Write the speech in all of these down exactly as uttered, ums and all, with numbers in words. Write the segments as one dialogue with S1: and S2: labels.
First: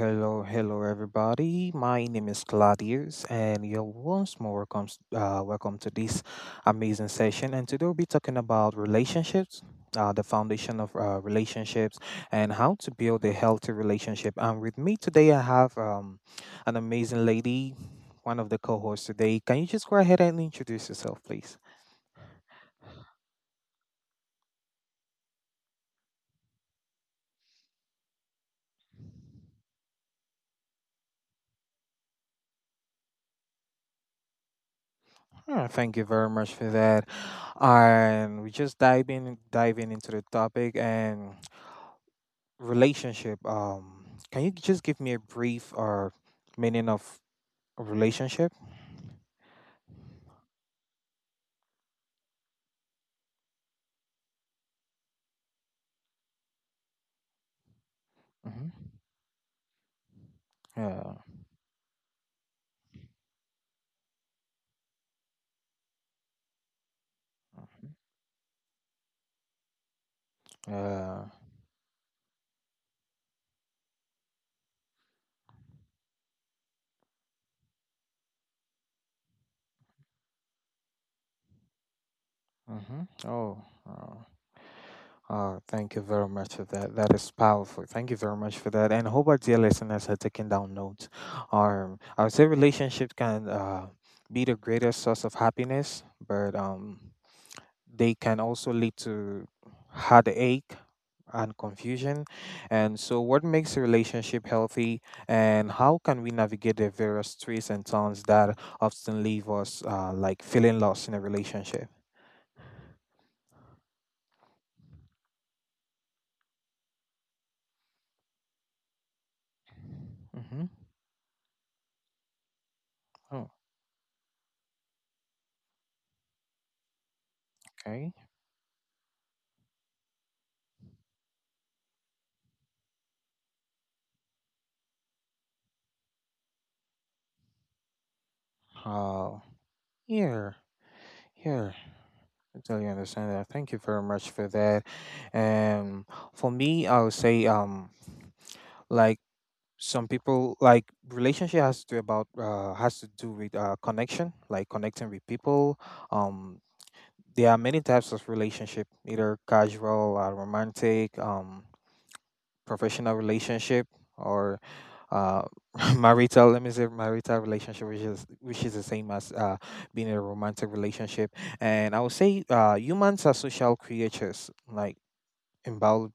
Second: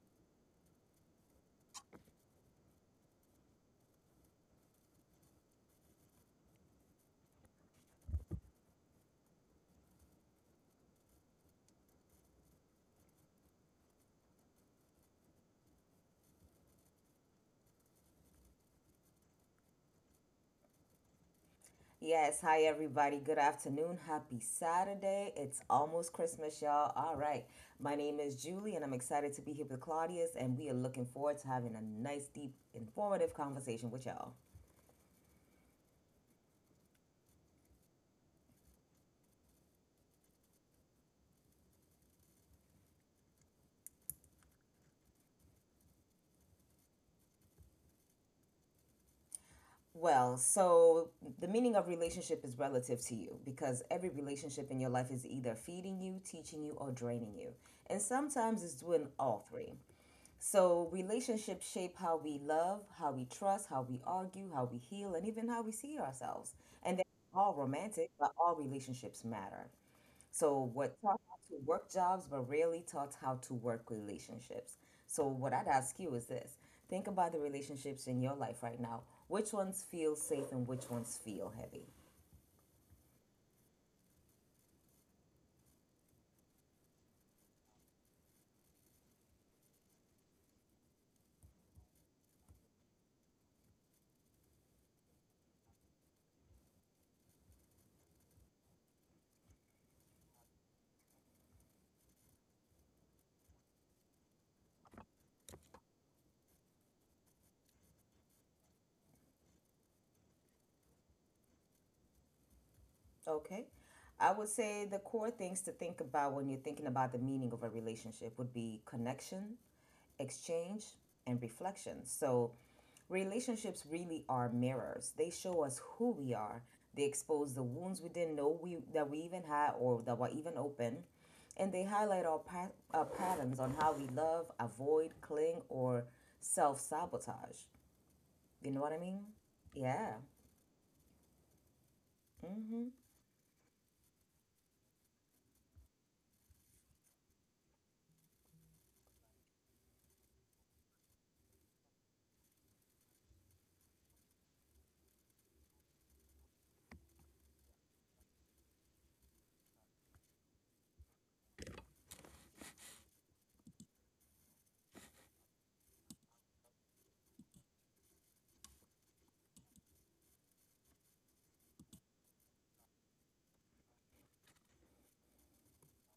S1: hello, hello, everybody. My name is Claudius, and you're once more welcome, uh, welcome to this amazing session. And today we'll be talking about relationships, uh, the foundation of uh, relationships, and how to build a healthy relationship. And with me today, I have um, an amazing lady, one of the co-hosts today. Can you just go ahead and introduce yourself, please?
S2: Yes, hi everybody. Good afternoon. Happy Saturday. It's almost Christmas, y'all. All right. My name is Julie, and I'm excited to be here with Claudius, and we are looking forward to having a nice, deep, informative conversation with y'all.
S1: Hmm, Thank you very much for that. And we just diving diving into the topic and relationship, um can you just give me a brief or meaning of a relationship?
S2: Well, so the meaning of relationship is relative to you because every relationship in your life is either feeding you, teaching you, or draining you. And sometimes
S1: Hmm.
S2: it's doing all three. So
S1: Yeah.
S2: relationships shape how we love, how we trust, how we argue, how we heal, and even how we see ourselves. And they're all romantic, but all relationships matter. So what taught
S1: Yeah.
S2: how to work jobs, but rarely taught how to work relationships. So what I'd ask you is this: think about the relationships in your life right now. Which ones feel safe and which ones feel heavy?
S1: Mm-hmm. Oh, oh, oh, thank you very much for that. That is powerful. Thank you very much for that, and I hope our dear listeners are taking down notes. um I would say relationship can uh be the greatest source of happiness, but um they can also lead to heartache and confusion. And so, what makes a relationship healthy, and how can we navigate the various twists and turns that often leave us uh, like feeling lost in a relationship?
S2: Okay. I would say the core things to think about when you're thinking about the meaning of a relationship would be connection,
S1: Mm-hmm.
S2: exchange, and reflection. So,
S1: Oh,
S2: relationships really are mirrors. They show us who we are. They expose the wounds we
S1: okay.
S2: didn't know we that we even had or that were even open, and they highlight our, pa- our patterns on how we love, avoid, cling, or self sabotage. You know what I mean?
S1: Uh,
S2: Yeah.
S1: Here, here. I totally understand that. Thank you very much for that. And for me, I would say, um, like, some people like relationship has to about uh, has to do with uh, connection, like connecting with people. um there are many types of relationship, either casual, uh, romantic, um professional relationship, or uh marital, let me say marital relationship, which is which is the same as uh being in a romantic relationship. And I would say uh humans are social creatures, like, in bio,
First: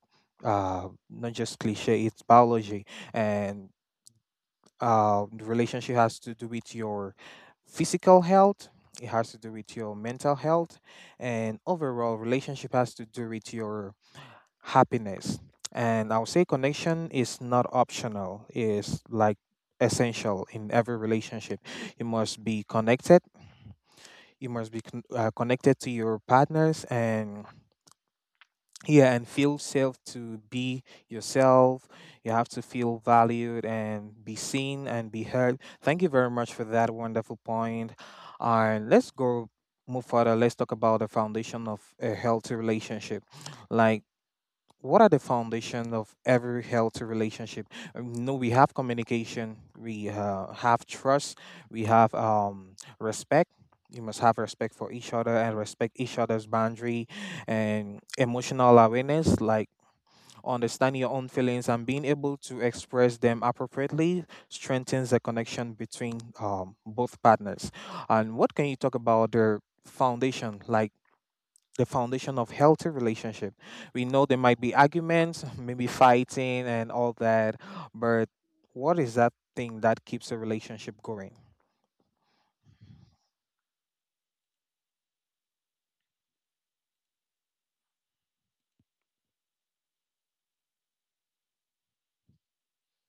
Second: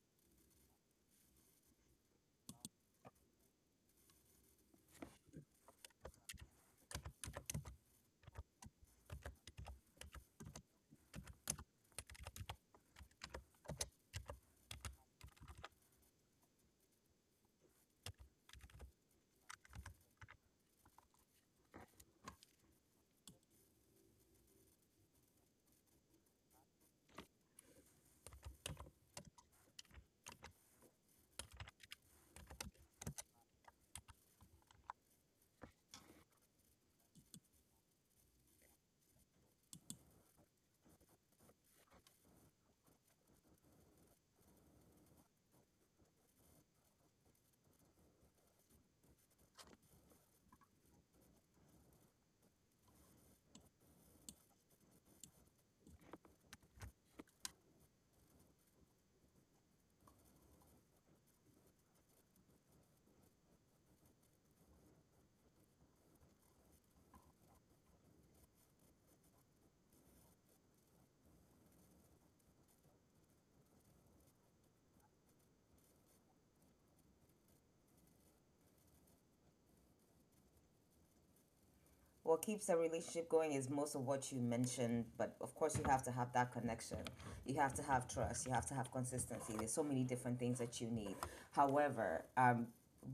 S1: uh not just cliche, it's biology. And um, the relationship has to do with your physical health, it has to do with your mental health, and overall relationship has to do with your happiness. And I would say connection is not optional, is like essential in every relationship. You must be connected, you must be con- uh, connected to your partners and, yeah, and feel safe to be yourself. You have to feel valued and be seen and be heard. Thank you very much for that wonderful point point. And let's go move further, let's talk about the foundation of a healthy relationship. Like, what are the foundations of every healthy relationship? Um, No, we have communication, we uh, have trust, we have um, respect. You must have respect for each other and respect each other's boundary, and emotional awareness, like understanding your own feelings and being able to express them appropriately strengthens the connection between um, both partners. And what can you talk about the foundation, like the foundation of healthy relationship? We know there might be arguments, maybe fighting and all that, but what is that thing that keeps a relationship going?
S2: What keeps a relationship going is most of what you mentioned, but of course, you have to have that connection. You have to have trust. You have to have consistency. There's so many different things that you need. However, um,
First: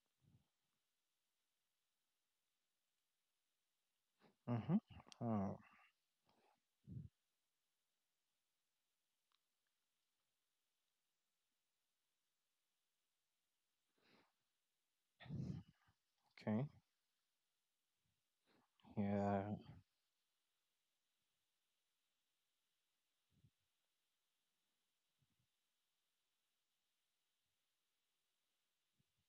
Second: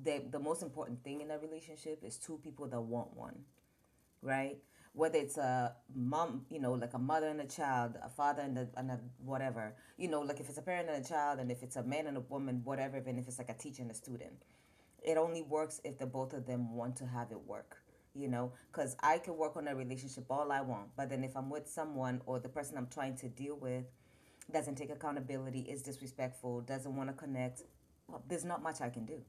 S2: the, the most important thing in a relationship is two people that want one, right?
S1: Mm-hmm.
S2: Whether it's
S1: Oh,
S2: a mom, you know, like a mother and a child, a father and a, and a whatever, you know, like if it's a parent and a child, and if it's a man and a woman, whatever, even if it's like a teacher and a student, it only works if the both of
S1: okay.
S2: them want to have it work. You know, because I can work
S1: Yeah.
S2: on a relationship all I want, but then if I'm with someone, or the person I'm trying to deal with doesn't take accountability, is disrespectful, doesn't want to connect, well, there's not much I can do.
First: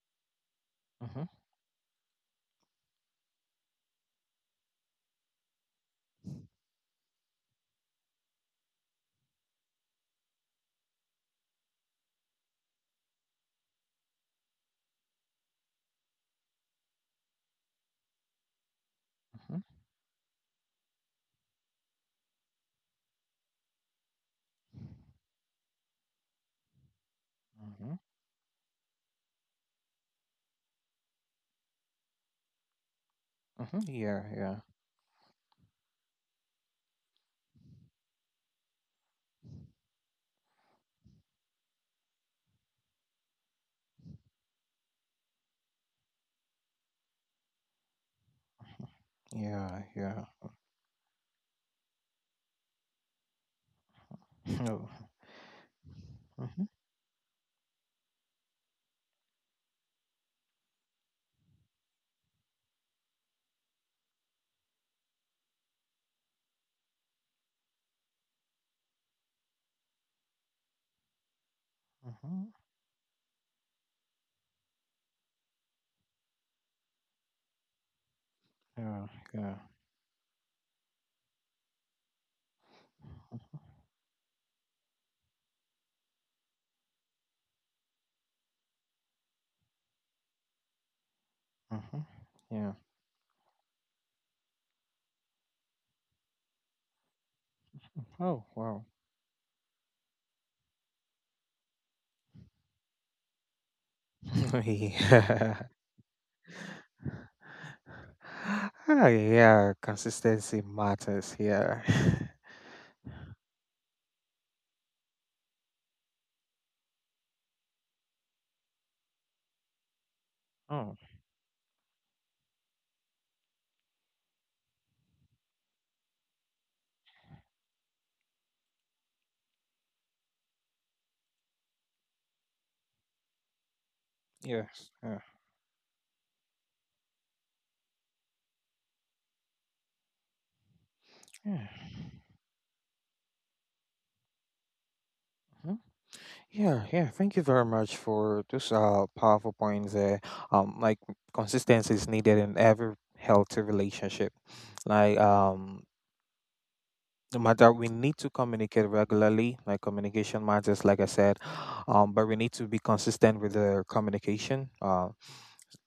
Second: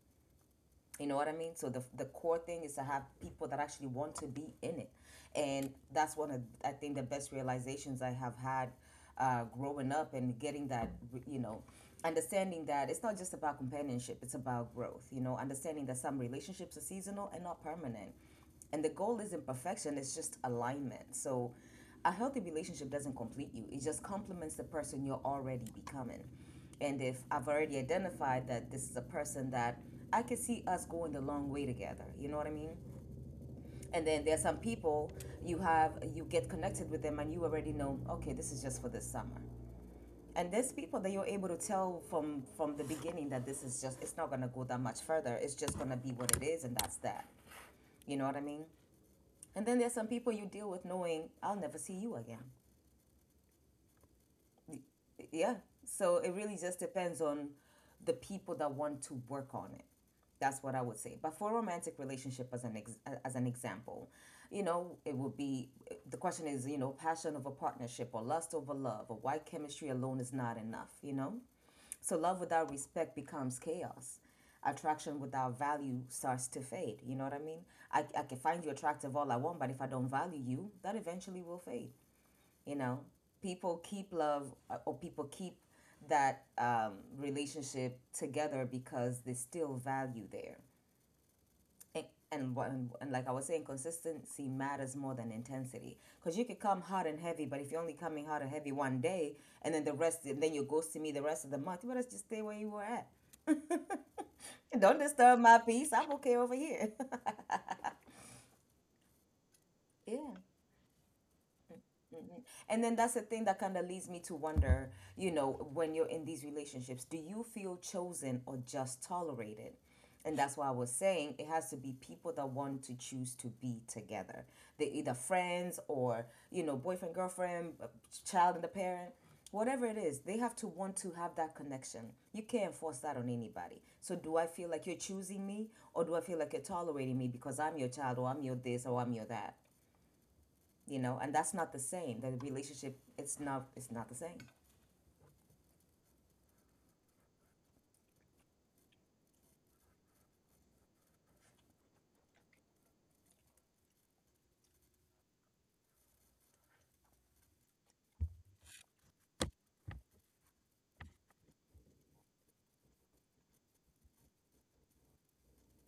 S2: You know
S1: Mm-hmm.
S2: what I mean? So the the core thing is to have people that actually want to be in it, and that's one of, I think, the best realizations I have had uh, growing up, and getting that, you know, understanding that it's not just about companionship, it's about growth. You know, understanding that some relationships are seasonal and not permanent, and the goal isn't
S1: Mm-hmm.
S2: perfection, it's just alignment. So a healthy relationship doesn't complete you, it just complements the person you're already becoming. And if I've already
S1: Mhm.
S2: identified that this is a person that I can see us going the long way together, you know what I mean?
S1: Mhm.
S2: And then there's some
S1: Yeah.
S2: people you have, you get connected with them and you already know, okay, this is just for this summer. And there's people that you're able to tell from from the beginning that this is just, it's not gonna go that much further. It's just gonna be what it is and that's that. You know what I mean? And then
S1: Yeah.
S2: there's
S1: Yeah.
S2: some
S1: Yeah.
S2: people you deal with knowing, I'll never see you again.
S1: No.
S2: Yeah. So it really
S1: Mhm.
S2: just depends on the people that want to work on it. That's what I would say. But for romantic relationship, as an ex- as an example, you know, it would be, the question is, you know, passion over partnership, or lust over love, or why chemistry alone is not enough, you know? So love
S1: Mhm.
S2: without respect becomes chaos. Attraction without value starts to fade, you know what I mean? I, I can find you
S1: Yeah.
S2: attractive all I
S1: Yeah.
S2: want, but if I don't value you, that eventually will fade. You know, people keep love uh, or people keep that um, relationship together because there's still value there. And,
S1: Mhm.
S2: and, what,
S1: Yeah.
S2: and like I was saying, consistency matters more than intensity. Because you could come hard and heavy, but if you're only coming hard
S1: Oh
S2: and heavy
S1: wow.
S2: one day, and then the rest, and then you ghost to me the rest of the month, you better just stay where you were at. Don't disturb my
S1: Yeah.
S2: peace. I'm okay over here.
S1: Ah, yeah.
S2: Yeah.
S1: Consistency matters. Yeah.
S2: And then that's the thing that kind of leads me to wonder, you know, when you're in these relationships, do you feel chosen or just tolerated? And that's why I was
S1: Oh
S2: saying it has to be people that want to choose to be together. They're either friends, or, you know, boyfriend, girlfriend, uh, child and the parent, whatever it is, they have to want to have that connection. You can't force that on anybody. So do I feel like
S1: yes.
S2: you're
S1: Yeah.
S2: choosing me, or do I feel like you're tolerating me because I'm your child, or I'm your this, or I'm your that? You know, and that's
S1: Yeah.
S2: not the same. The relationship, it's not, it's not the same.
S1: Mhm. Yeah, yeah. Thank you very much for those uh, powerful points there. Um, like, consistency is needed in every healthy relationship. Like, um, no matter, we need to communicate regularly, like communication matters, like I said. um, but we need to be consistent with the communication. Uh,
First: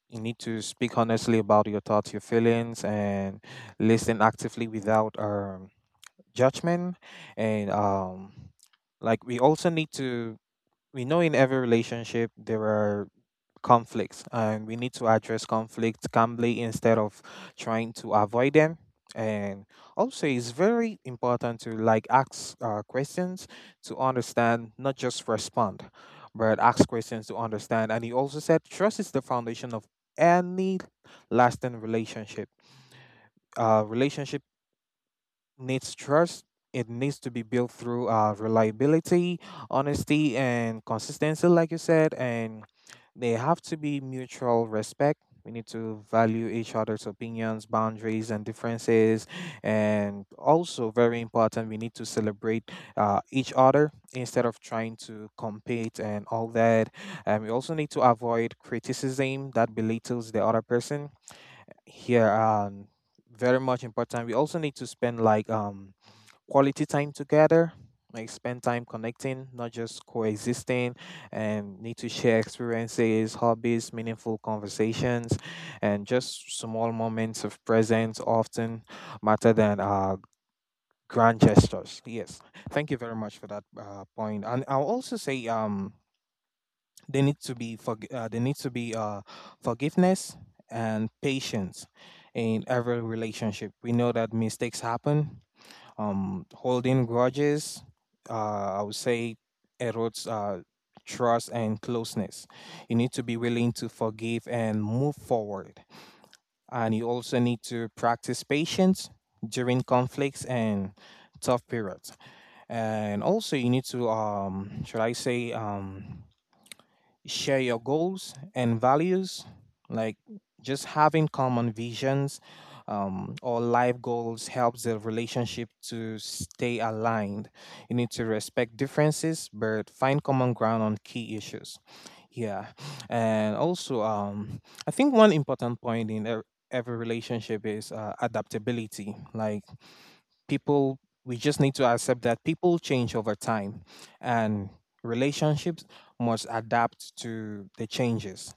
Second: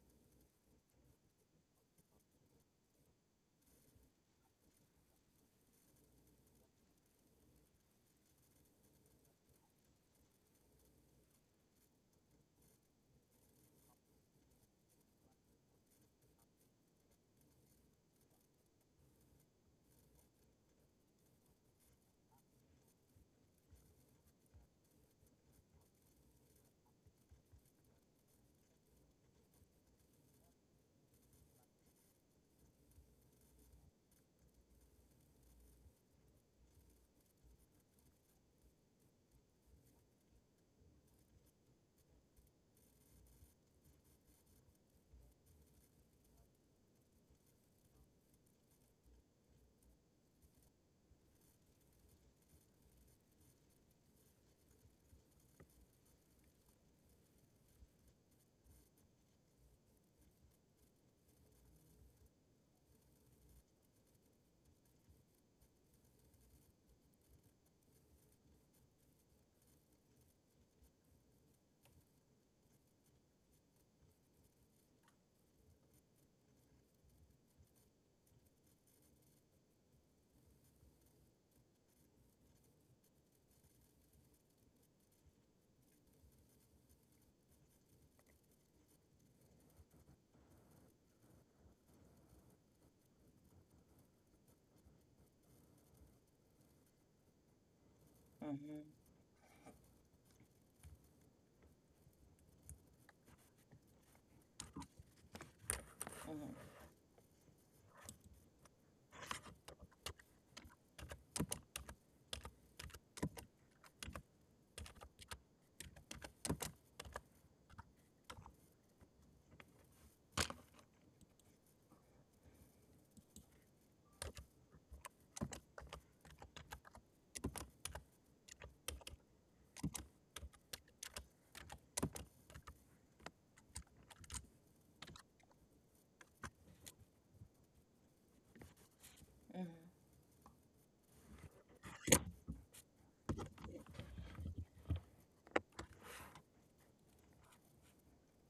S1: you need to speak honestly about your thoughts, your feelings, and listen actively without um, judgment. And um, like, we also need to, we know in every relationship there are conflicts, and we need to address conflicts calmly instead of trying to avoid them. And also, it's very important to like ask uh, questions to understand, not just respond, but ask questions to understand. And he also said trust is the foundation of any lasting relationship. Uh, relationship needs trust. It needs to be built through uh, reliability, honesty, and consistency, like you said. And they have to be mutual respect. We need to value each other's opinions, boundaries, and differences. And also, very important, we need to celebrate uh, each other instead of trying to compete and all that. And we also need to avoid criticism that belittles the other person. Here, um, very much important, we also need to spend like um quality time together, like spend time connecting, not just coexisting, and need to share experiences, hobbies, meaningful conversations, and just small moments of presence often matter than uh, grand gestures. Yes, thank you very much for that uh, point. And I'll also say, um they need to be forg- uh, there needs to be uh, forgiveness and patience in every relationship. We know that mistakes happen. um, holding grudges, uh, I
S2: Hmm.
S1: would say, erodes uh, trust and closeness. You need to be willing to forgive and move forward. And you also need to practice patience during conflicts and tough periods. And also, you need to, um, should I say, um, share your goals and values, like just having common visions, um, or life goals, helps the relationship to stay aligned. You need to respect differences, but find common ground on key issues. Yeah, and also, um, I think one important point in e- every relationship is uh, adaptability. Like, people, we just need to accept that people change over time, and relationships must adapt to the changes.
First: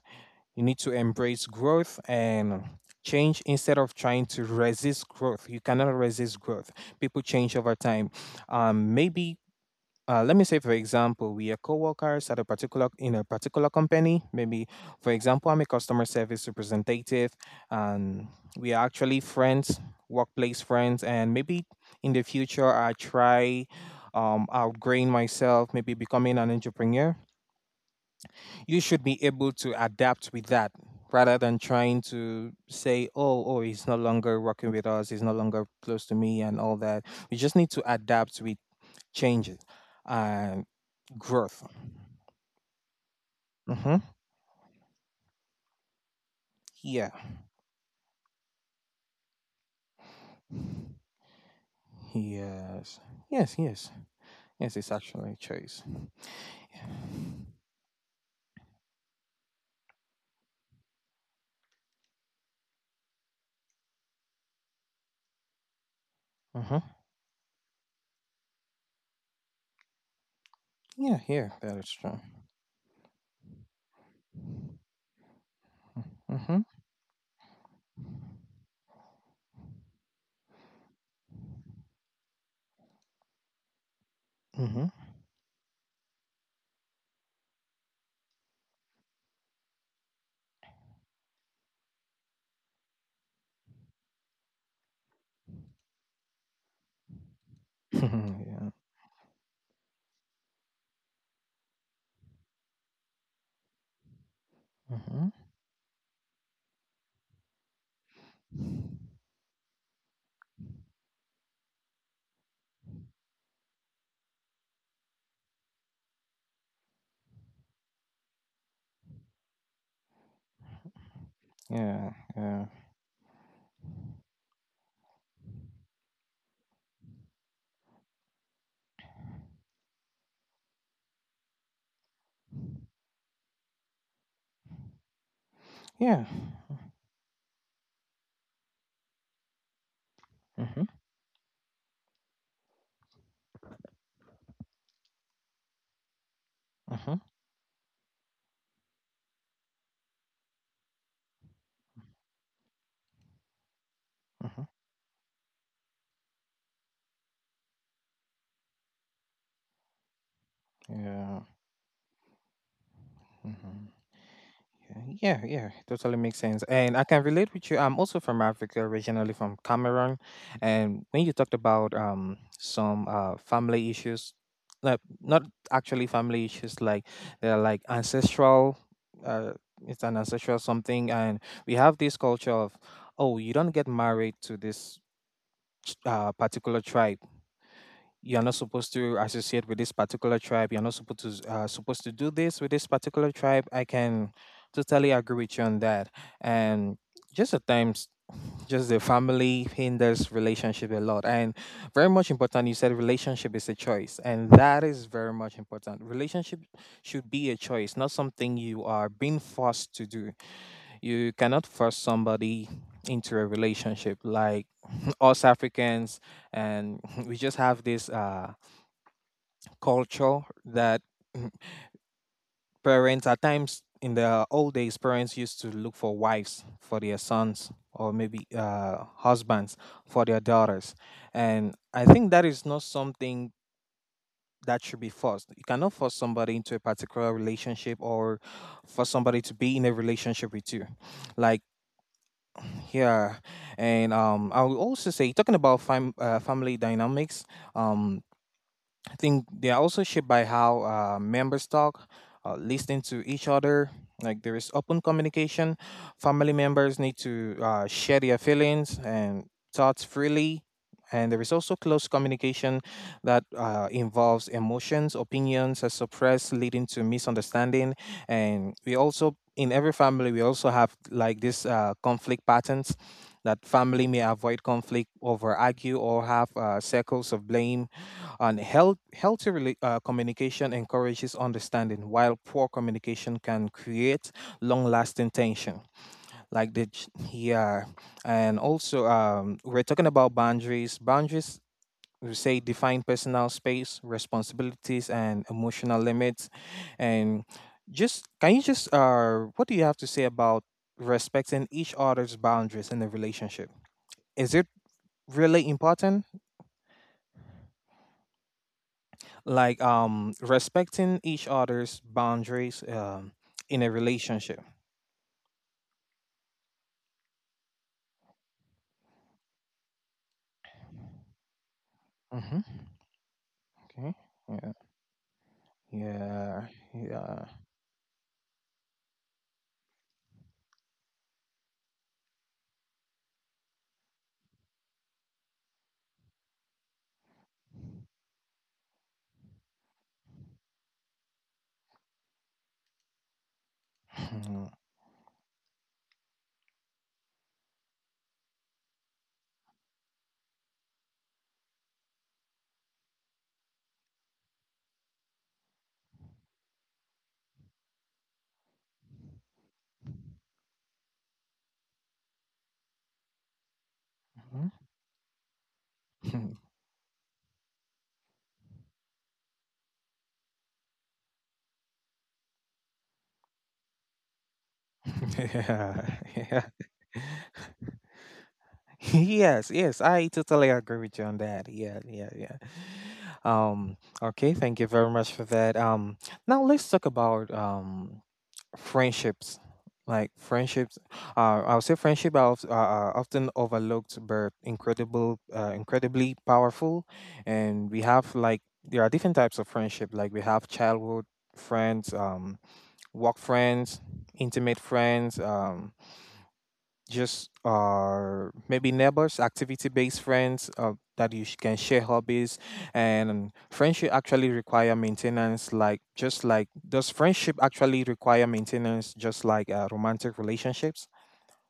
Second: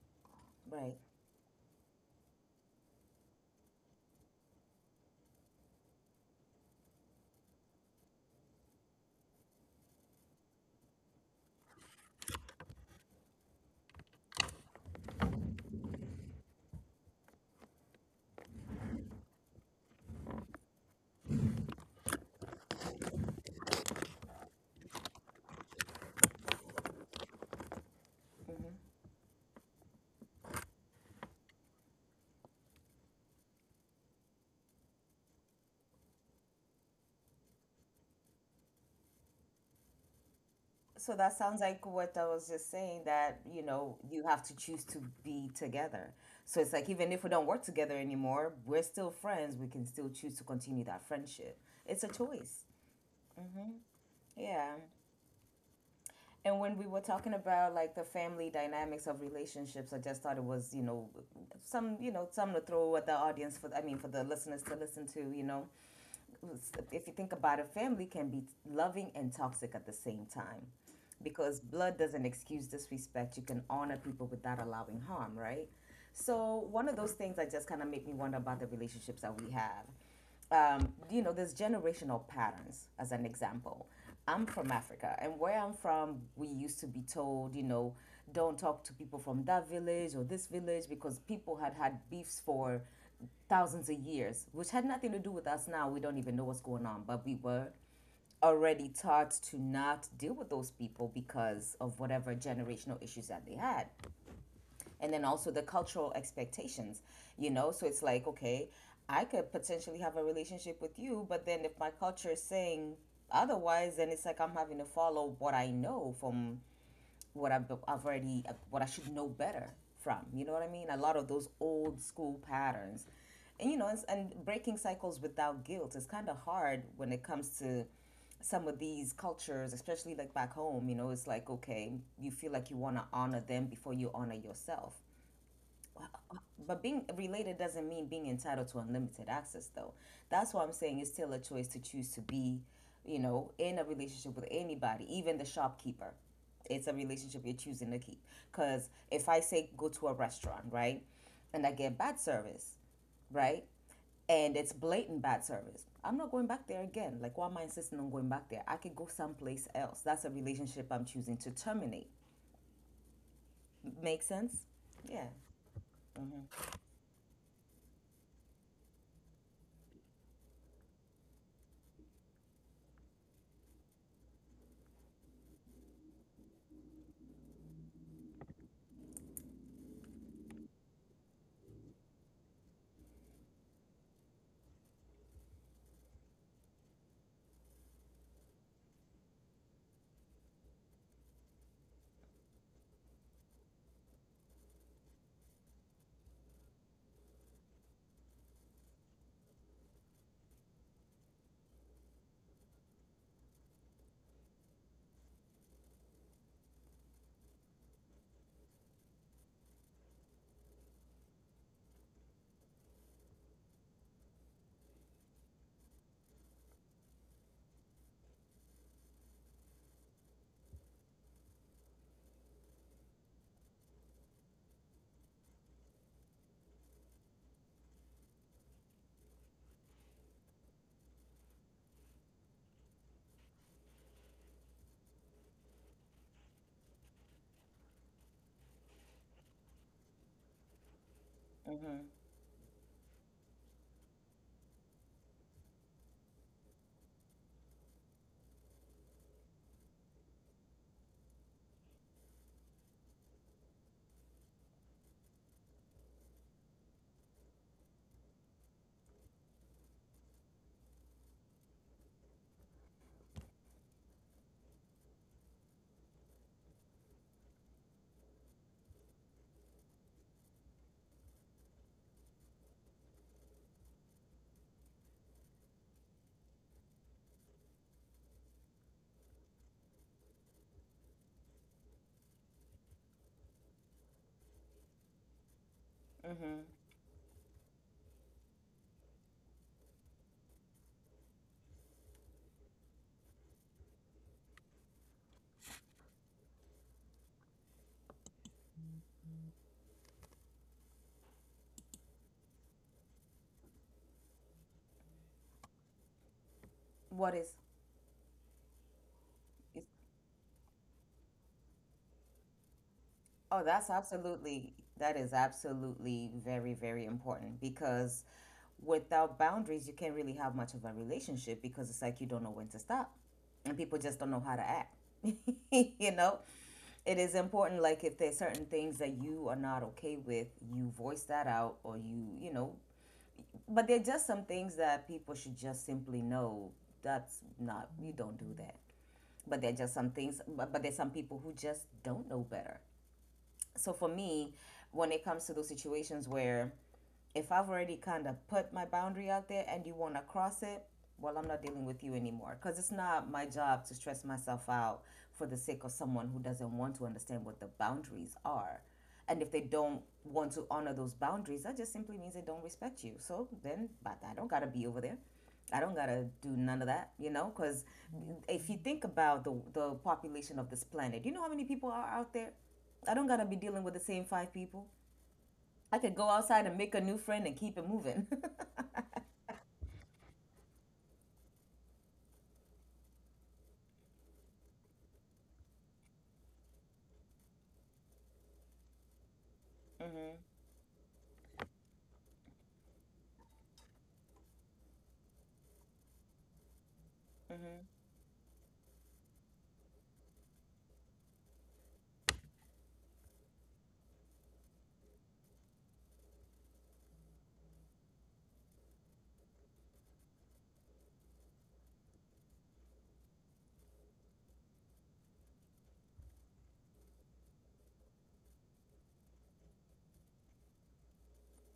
S1: You need to
S2: Right.
S1: embrace growth and change instead of trying to resist growth. You cannot resist growth, people change over time. um, maybe, uh, let me say, for example, we are co-workers at a particular, in a particular company. Maybe, for example, I'm a customer service representative, and we are actually friends, workplace friends, and maybe in the future I try, um, outgrowing myself, maybe becoming an entrepreneur, you should be able to adapt with that rather than trying to say, oh, oh, he's no longer working with us, he's no longer close to me and all that. We just need to adapt with changes and
S2: So that sounds
S1: growth.
S2: like what I was just saying, that, you know,
S1: Mm-hmm.
S2: you have to choose to be together. So it's like
S1: Yeah.
S2: even if we don't work together anymore, we're still friends. We can still choose to continue that friendship. It's a choice.
S1: Yes. Yes, yes. Yes,
S2: Yeah.
S1: it's actually a choice.
S2: And when
S1: Yeah.
S2: we were talking about like the family dynamics of relationships, I just thought it was, you know, some, you know, some to throw at the audience for, I mean, for the listeners to listen to, you know,
S1: Mm-hmm.
S2: if you think about it, family can be loving and toxic at the same time
S1: Yeah, yeah,
S2: because
S1: that is
S2: blood
S1: true.
S2: doesn't excuse disrespect. You can honor people without allowing harm, right?
S1: Mm-hmm.
S2: So, one of those things that just kind of make me wonder about the relationships that we have. Um, you know, there's generational patterns, as an example. I'm from
S1: Mm-hmm.
S2: Africa, and where I'm from, we used to be told, you know, don't talk to people from that village or this village because people had had beefs for thousands of years, which had nothing to do with us now. We don't even know what's going on, but we were
S1: Yeah.
S2: already taught to not deal with those people because of whatever generational issues that they had. And then
S1: Mm-hmm.
S2: also the cultural expectations, you know? So it's like, okay, I could potentially have a relationship with you, but then if my culture is saying otherwise, then it's like I'm having to follow what I know from what I've, I've already, what I should know better from. You know what I mean? A lot of those old
S1: Yeah.
S2: school
S1: Yeah.
S2: patterns, and you know, it's, and breaking cycles without guilt is kind of hard when it comes to some of these cultures, especially like back home. You know, it's like, okay, you feel like you want to honor them before you honor yourself.
S1: Yeah.
S2: But being related doesn't mean being entitled to unlimited access, though. That's why I'm
S1: Mm-hmm.
S2: saying it's still a choice to choose to be, you know, in a relationship with anybody, even the shopkeeper. It's a
S1: Mm-hmm.
S2: relationship you're choosing to keep. Because if I say go to a restaurant, right, and I get bad service, right, and
S1: Mm-hmm.
S2: it's blatant bad service, I'm not going back there again. Like, why am I insisting on going back there? I could go someplace else. That's a relationship I'm choosing
S1: Yeah.
S2: to terminate.
S1: Mm-hmm.
S2: Make sense? Yeah.
S1: Yeah, yeah, totally makes sense. And I can relate with you. I'm also from Africa, originally from Cameroon. And when you talked about um some uh family issues, like, not actually family issues, like, they're like ancestral, uh it's an ancestral something. And we have this culture of, oh, you don't get married to this ch- uh, particular tribe, you're not supposed to associate with this particular tribe, you're not supposed to uh, supposed to do this with this particular tribe. I can totally agree with you on that. And just at times, just the family hinders relationship a lot. And very much important, you said relationship is a choice, and that is very much important. Relationship should be a choice, not something you are being forced to do. You cannot force somebody into a relationship, like, us Africans, and we just have this uh, culture that parents, at times in the old days, parents used to look for wives for their sons, or maybe uh, husbands for their daughters. And I think that is not something that should be forced. You cannot force somebody into a particular relationship, or for somebody to be in a relationship with you, like.
S2: Mm hmm.
S1: Yeah, and um, I will also say, talking about fam- uh, family dynamics. Um, I think they are also shaped by how uh, members talk, uh, listening to each other. Like, there is open communication. Family members need to uh, share their feelings and thoughts freely. And there is also close communication that uh, involves emotions, opinions are suppressed, leading to misunderstanding. And we also, in every family, we also have like this uh, conflict patterns, that family may avoid conflict over argue, or have uh, circles of blame. And health, healthy rela- uh, communication encourages understanding, while poor communication can create long-lasting tension.
S2: Mm hmm.
S1: Like the ch- yeah. And also, um, we're talking about boundaries. Boundaries, we say, define personal space, responsibilities, and emotional limits. And just can you just uh, what do you have to say about respecting each other's boundaries in a relationship? Is it really important?
S2: What is.
S1: Like, um respecting each other's boundaries, um
S2: Oh,
S1: in
S2: that's
S1: a relationship.
S2: absolutely, that is absolutely very, very important because without boundaries, you can't really have much of a relationship because it's like you don't know when to
S1: Mm-hmm.
S2: stop and people
S1: Okay.
S2: just don't know how to
S1: Yeah.
S2: act. You know,
S1: Yeah.
S2: it is
S1: Yeah.
S2: important, like if there's certain things that you are not okay with, you voice that out, or you, you know, but there are just some things that people should just simply know, that's not, you don't do that. But there are just some things, but, but there's some people who just don't know better. So for me,
S1: Mhm.
S2: when it comes to those situations where, if I've already kind of put my boundary out there and you want to cross it, well, I'm not dealing with you anymore because it's not my job to stress myself out for the sake of someone who doesn't want to understand what the boundaries are. And if they don't want to honor those boundaries, that just simply means they don't respect you. So then, but I don't got to be over there. I don't got to do
S1: Mhm.
S2: none of that, you know, because if you think about the, the population of this planet, you know how many people are out there? I don't got to be dealing with the same five people. I could
S1: Yeah,
S2: go outside
S1: yeah.
S2: and make a new friend and keep it moving.
S1: Yes, yes, I totally agree with you on that. Yeah, yeah, yeah. um okay, thank you very much for that. um now let's talk about um friendships.
S2: Hmm.
S1: Like, friendships, uh, I would say friendship are oft- are- are often overlooked, but incredible uh, incredibly powerful.
S2: Hmm.
S1: And we have like, there are different types of friendship, like we have childhood friends, um work friends, intimate friends, um just uh maybe neighbors, activity based friends, uh, that you sh- can share hobbies. And friendship actually require maintenance, like just like, does friendship actually require maintenance just like uh, romantic relationships?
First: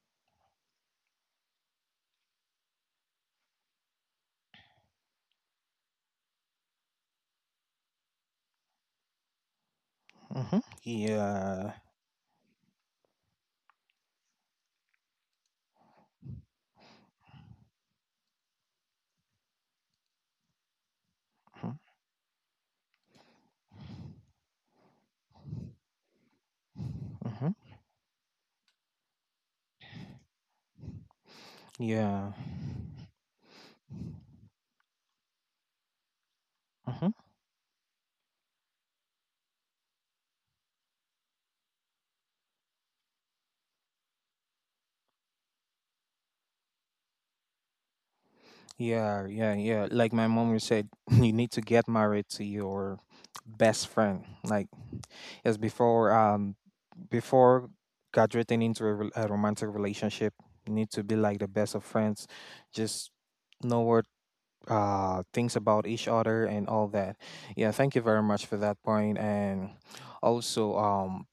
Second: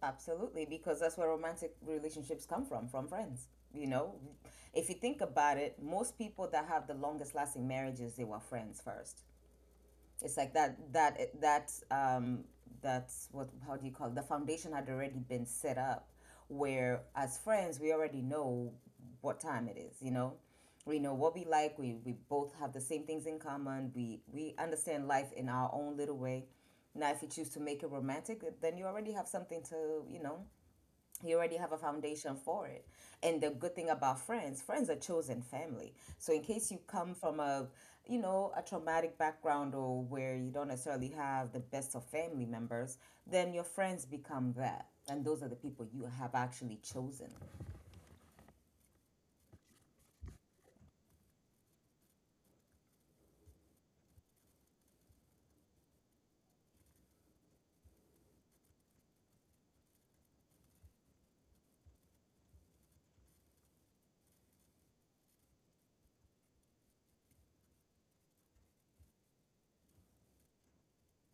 S2: Absolutely, because that's where romantic relationships come from, from friends. You know, if you think about it, most people that have the longest lasting marriages, they were friends first. It's like
S1: Mm-hmm.
S2: that that that
S1: Yeah.
S2: um that's what how do you call it? The foundation had already been set up where as friends we already know what time it is, you know? We know what we
S1: Mm-hmm.
S2: like, we we both have the same things in common, we we understand life in our own little way. Now if you choose to make it romantic, then you already have something to, you know, You already have a
S1: Yeah.
S2: foundation for it. And the good thing about friends, friends are chosen family. So in case you
S1: Mm-hmm.
S2: come from a, you know, a traumatic background or where you don't necessarily have the best of family members, then your friends become that. And those are the people you have actually chosen.
S1: Yeah, yeah, yeah. Yeah. Like my mom would said, you need to get married to your best friend. Like, as before, um, before graduating into a, rel- a romantic relationship, you need to be like the best of friends, just know what uh things about each other and all that. Yeah, thank you very much for that point point. And also, um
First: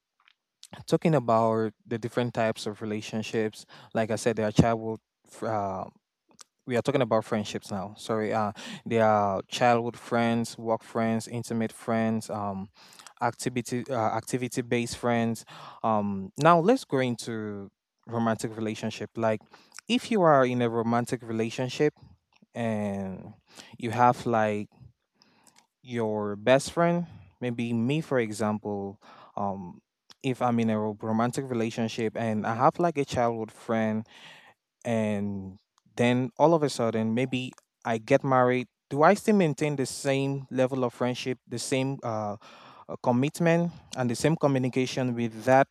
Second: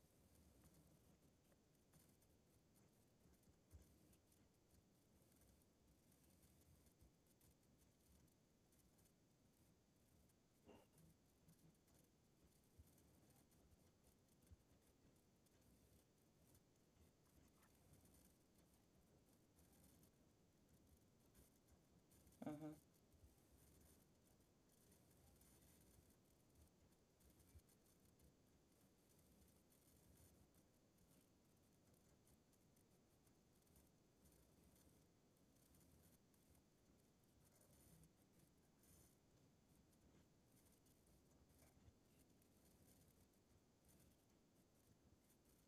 S1: talking about the different types of relationships, like I said, there are childhood fr- uh, we are talking about friendships now. Sorry, uh, they are childhood friends, work friends, intimate friends, um, activity uh, activity based friends. Um, now let's go into romantic relationship. Like, if you are in a romantic relationship
S2: Mm-hmm.
S1: and you have like your best friend, maybe me for example, um, if I'm in a ro- romantic relationship and I have like a childhood friend, and then all of a sudden maybe I get married, do I still maintain the same level of friendship, the same uh, uh, commitment and the same communication with that,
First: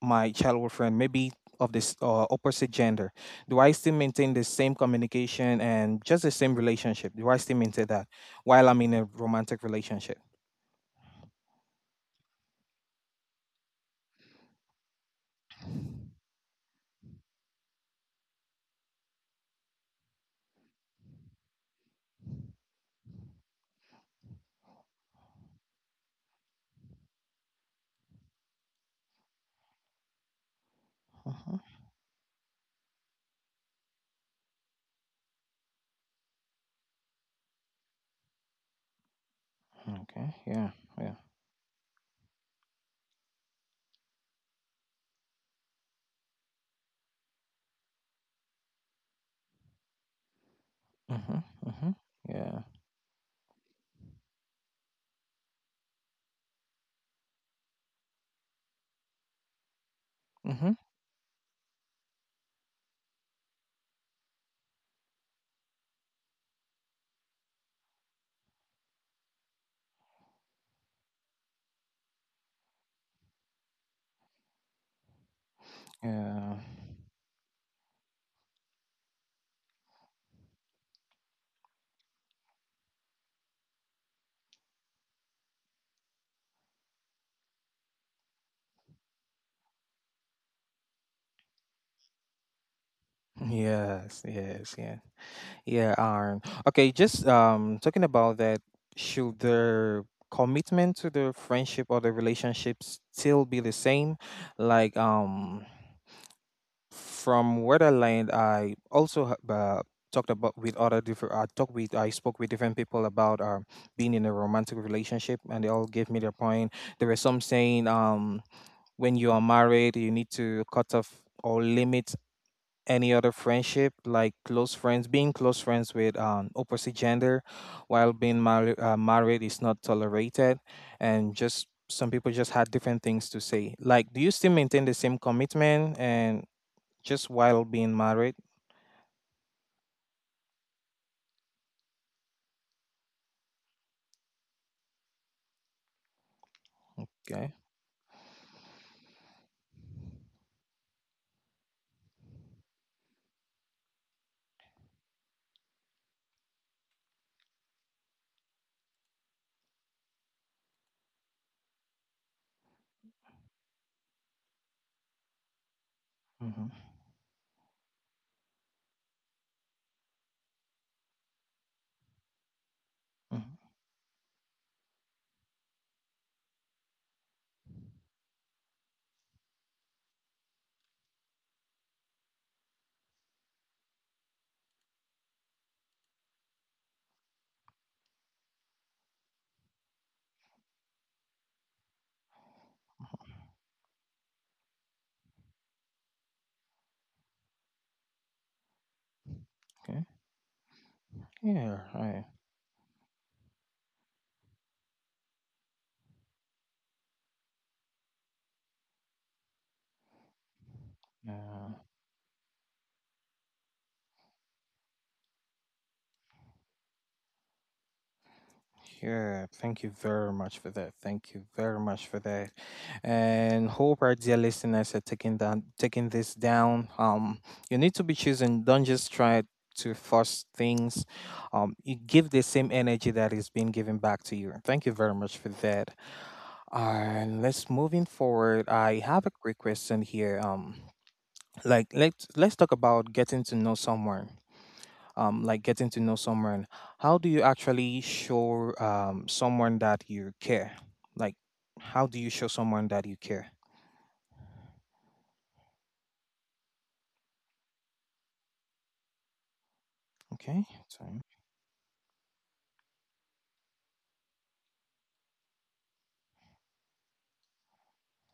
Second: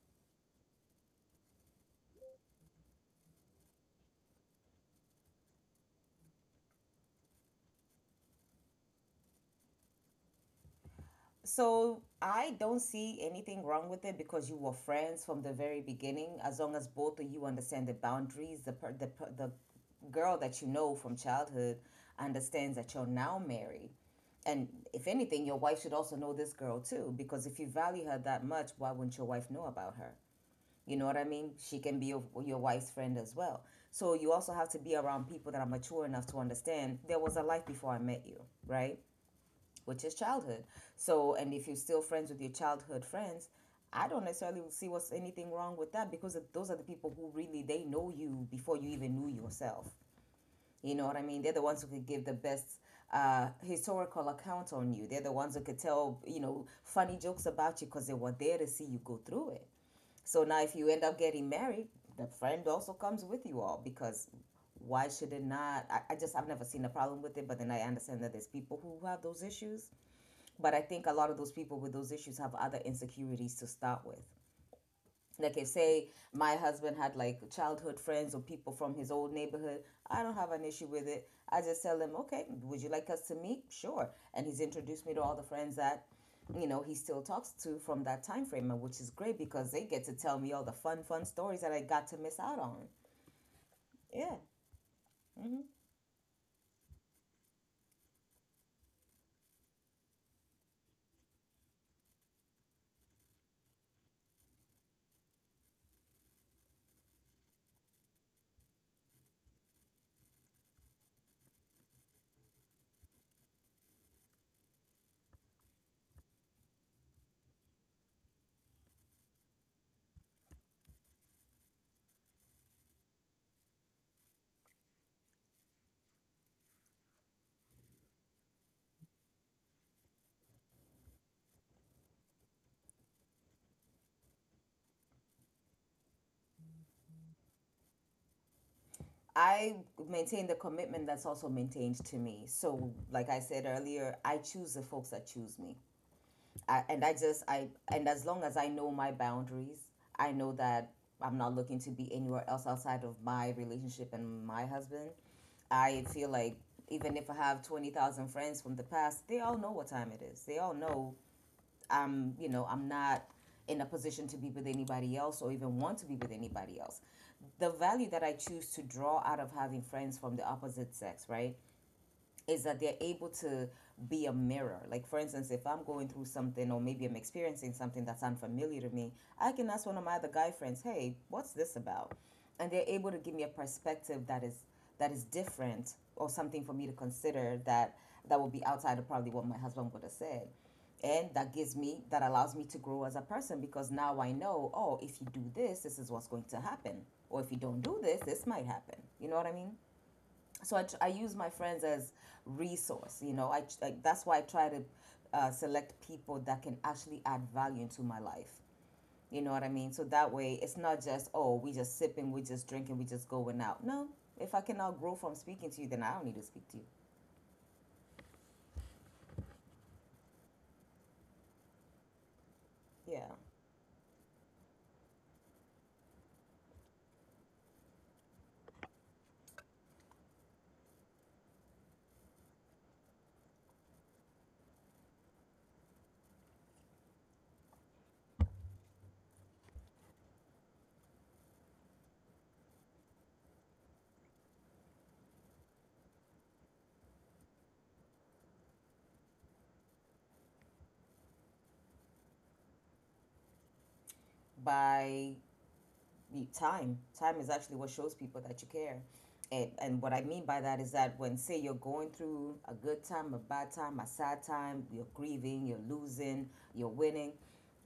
S1: my childhood friend, maybe of this uh, opposite gender? Do I still maintain the same communication and just the same relationship? Do I still maintain that while I'm in a romantic relationship?
S2: So I don't see anything wrong with it because you were friends from the very beginning, as long as both of you understand the boundaries. The per, the per, the girl that you know from childhood understands that you're now married, and if anything, your wife should also know this girl too. Because if you value her that much, why wouldn't your wife know about her? You know what I mean?
S1: Mhm.
S2: She can be your, your wife's friend as well. So you also have to be around people that are mature enough to understand there was a life before I met you, right? Which is
S1: Okay,
S2: childhood.
S1: yeah, yeah,
S2: So, and if you're still friends with your childhood friends, I don't necessarily see what's anything wrong with that because those are the people who really they know you before you even knew yourself. You know what I
S1: mm-hmm,
S2: mean? They're the ones who
S1: mm-hmm,
S2: could give the
S1: yeah,
S2: best uh, historical account on you. They're the ones who could tell you know funny jokes about you because they were there to see you go through it. So now,
S1: mm-hmm,
S2: if you end up getting married, the friend also comes with you all because why should it not? I, I just I've never seen a problem with it, but then I understand that there's people who have those issues, but I think a lot of those people with those issues have other insecurities to start with. Like if say
S1: yeah,
S2: my husband had like childhood friends or people from his old neighborhood, I don't have an issue with it. I just tell him, okay, would you like us to meet? Sure. And he's introduced me to all the friends that you know he still talks to from that time frame, which is great because they get to tell me all the fun, fun stories that I got to miss out on.
S1: yes,
S2: Yeah.
S1: yes, yes.
S2: Hmm.
S1: Yeah, Aaron. Okay, just um talking about that, should the commitment to the friendship or the relationship still be the same? Like, um from where I land, I also ha- uh, talked about with other different. I talked with I spoke with different people about um being in a romantic relationship, and they all gave me their point. There were some saying, um when you are married, you need to cut off or limit any other friendship, like close friends, being close friends with um, opposite gender while being mar- uh, married, is not tolerated. And just some people just had different things to say, like, do you still maintain the same commitment and just while being married?
S2: I maintain the commitment that's also maintained to me. So, like I said earlier, I choose the folks that choose me. I, and I just
S1: Okay.
S2: I and as long as I know my boundaries, I know that I'm not looking to be anywhere else outside of my relationship and my husband. I feel like even if I have twenty thousand friends from the past, they all know what time it is. They all know I'm, you know, I'm not in a position to be with anybody else or even want to be
S1: Mm-hmm.
S2: with anybody else. The value that I choose to draw out of having friends from the opposite sex, right? Is that they're
S1: Hmm.
S2: able to be a mirror. Like, for instance, if I'm going through something or maybe I'm experiencing something that's unfamiliar to me, I can ask one of my other guy friends, hey, what's this about? And they're able to give me a perspective that is that is different or something for me to consider that that will be outside of probably what my husband would have said, and that gives me that allows me to grow as a person because now I know, oh, if you do this, this is what's going to happen, or if you don't do this, this might happen. You know what I
S1: Okay.
S2: mean? So I, I
S1: Yeah,
S2: use my
S1: right.
S2: friends as resource, you know, i tr- like that's why I try to uh, select people that can actually add value into my life. You know what I mean, so that way it's not
S1: Yeah.
S2: just, oh, we just sipping, we just drinking, we just going out, no. If I cannot grow from speaking to you, then I don't need to speak to you.
S1: Yeah, thank you very much for that. Thank you very much for that, and
S2: Yeah.
S1: hope our dear listeners are taking down taking this down. Um, you need to be choosing. Don't just try to force things. Um, you give the same energy that is being given back to you. Thank you very much for that. And let's moving forward. I have a quick question here. Um, like, let's let's talk about getting to know someone, um, like getting to know someone, how do you actually show um, someone that you care? Like, how do you show someone that you care?
S2: By y- time. Time is actually what shows people that you care. And, and
S1: Okay.
S2: what I mean by
S1: So,
S2: that is that when, say, you're going through a good time, a bad time, a sad time, you're grieving, you're losing, you're winning,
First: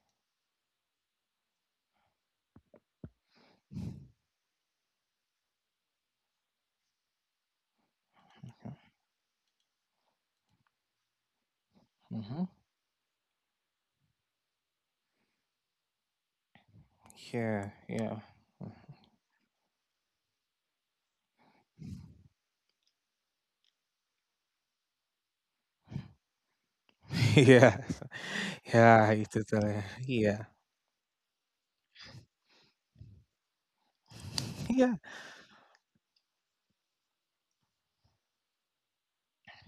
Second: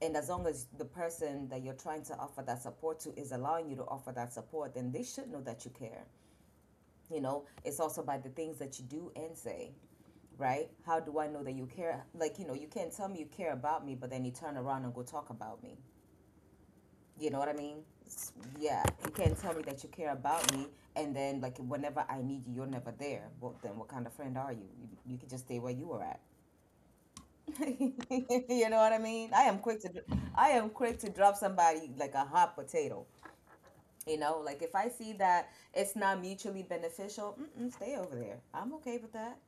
S2: and as long as the person that you're trying to offer that support to is allowing you to offer that support, then they should know that you care. You know, it's also by the things that you do and say, right? How do I know that you care?
S1: mm-hmm.
S2: Like, you know, you can't tell me you care about me, but then you turn around and go talk about me. You know what
S1: Yeah.
S2: I mean?
S1: Yeah.
S2: Yeah, you can't tell me that you care about me, and then like whenever I need you, you're never there. Well, then what kind of friend are you? You, you could just stay where you were at.
S1: Yeah.
S2: You know
S1: Yeah.
S2: what I
S1: I
S2: mean? I am
S1: totally.
S2: quick to,
S1: Yeah.
S2: I am quick to drop somebody like a hot potato. You know, like
S1: Yeah.
S2: if I see that it's not mutually beneficial, mm-mm, stay over there. I'm okay with that.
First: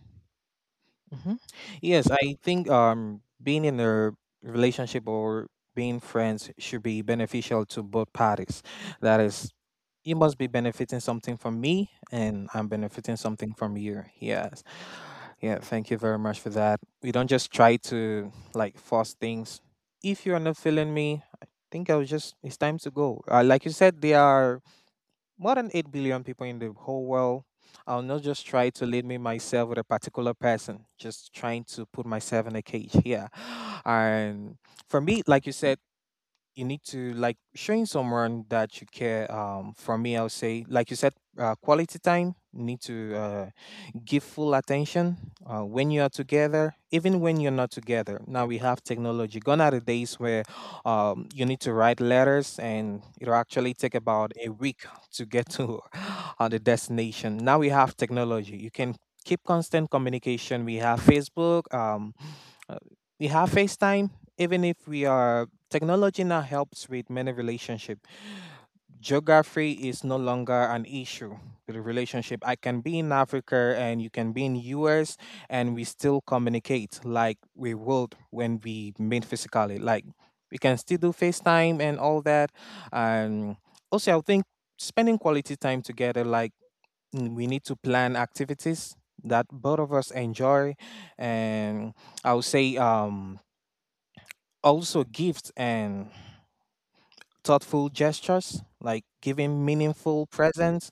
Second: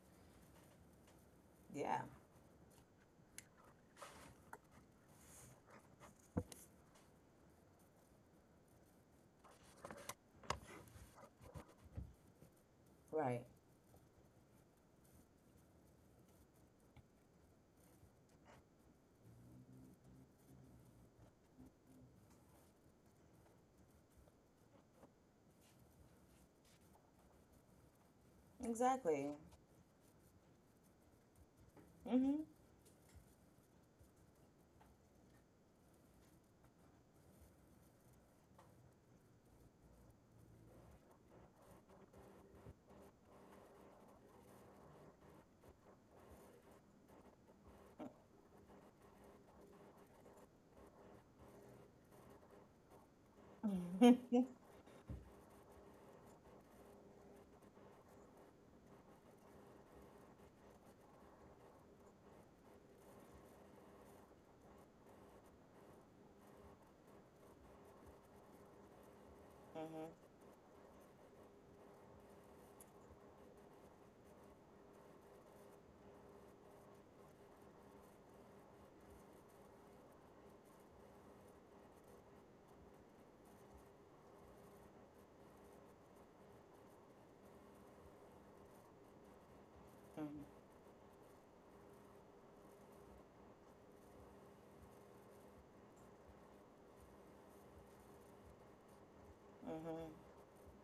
S1: Hmm.
S2: Yeah,
S1: Yes, I think um being in a relationship or being friends should be beneficial to both parties. That is, you must be benefiting something from me, and I'm benefiting
S2: right,
S1: something from you. Yes. Yeah, thank you very much for that. We don't just try to like force things. If you're not feeling me, I think I'll just it's time to go. Uh, like you said, there are more than eight billion people in the whole world. I'll not just try to limit
S2: exactly.
S1: myself with a particular person, just trying to put
S2: Mhm.
S1: myself in a cage here. And for me, like you said, you need to like showing someone that you care. Um for me, I'll say, like you said, uh, quality time. You need to uh, give full attention uh, when you are together, even when you're not together. Now we have technology. Gone are the days where um, you need to write letters and it'll actually take about a
S2: Mhm.
S1: week to get to uh, the destination. Now we have technology. You can keep constant communication. We have Facebook, um, uh, we have FaceTime. Even if we are technology now helps with many relationship. Geography is no
S2: Mhm.
S1: longer an issue the relationship. I can be in Africa and you can be in U S, and we still communicate like we would when we meet physically. Like, we can still do FaceTime and all that. And also I think spending quality time together, like, mm, we need to plan activities that both of us enjoy. And I would say, um also gifts and thoughtful gestures, like giving
S2: Mhm.
S1: meaningful presents.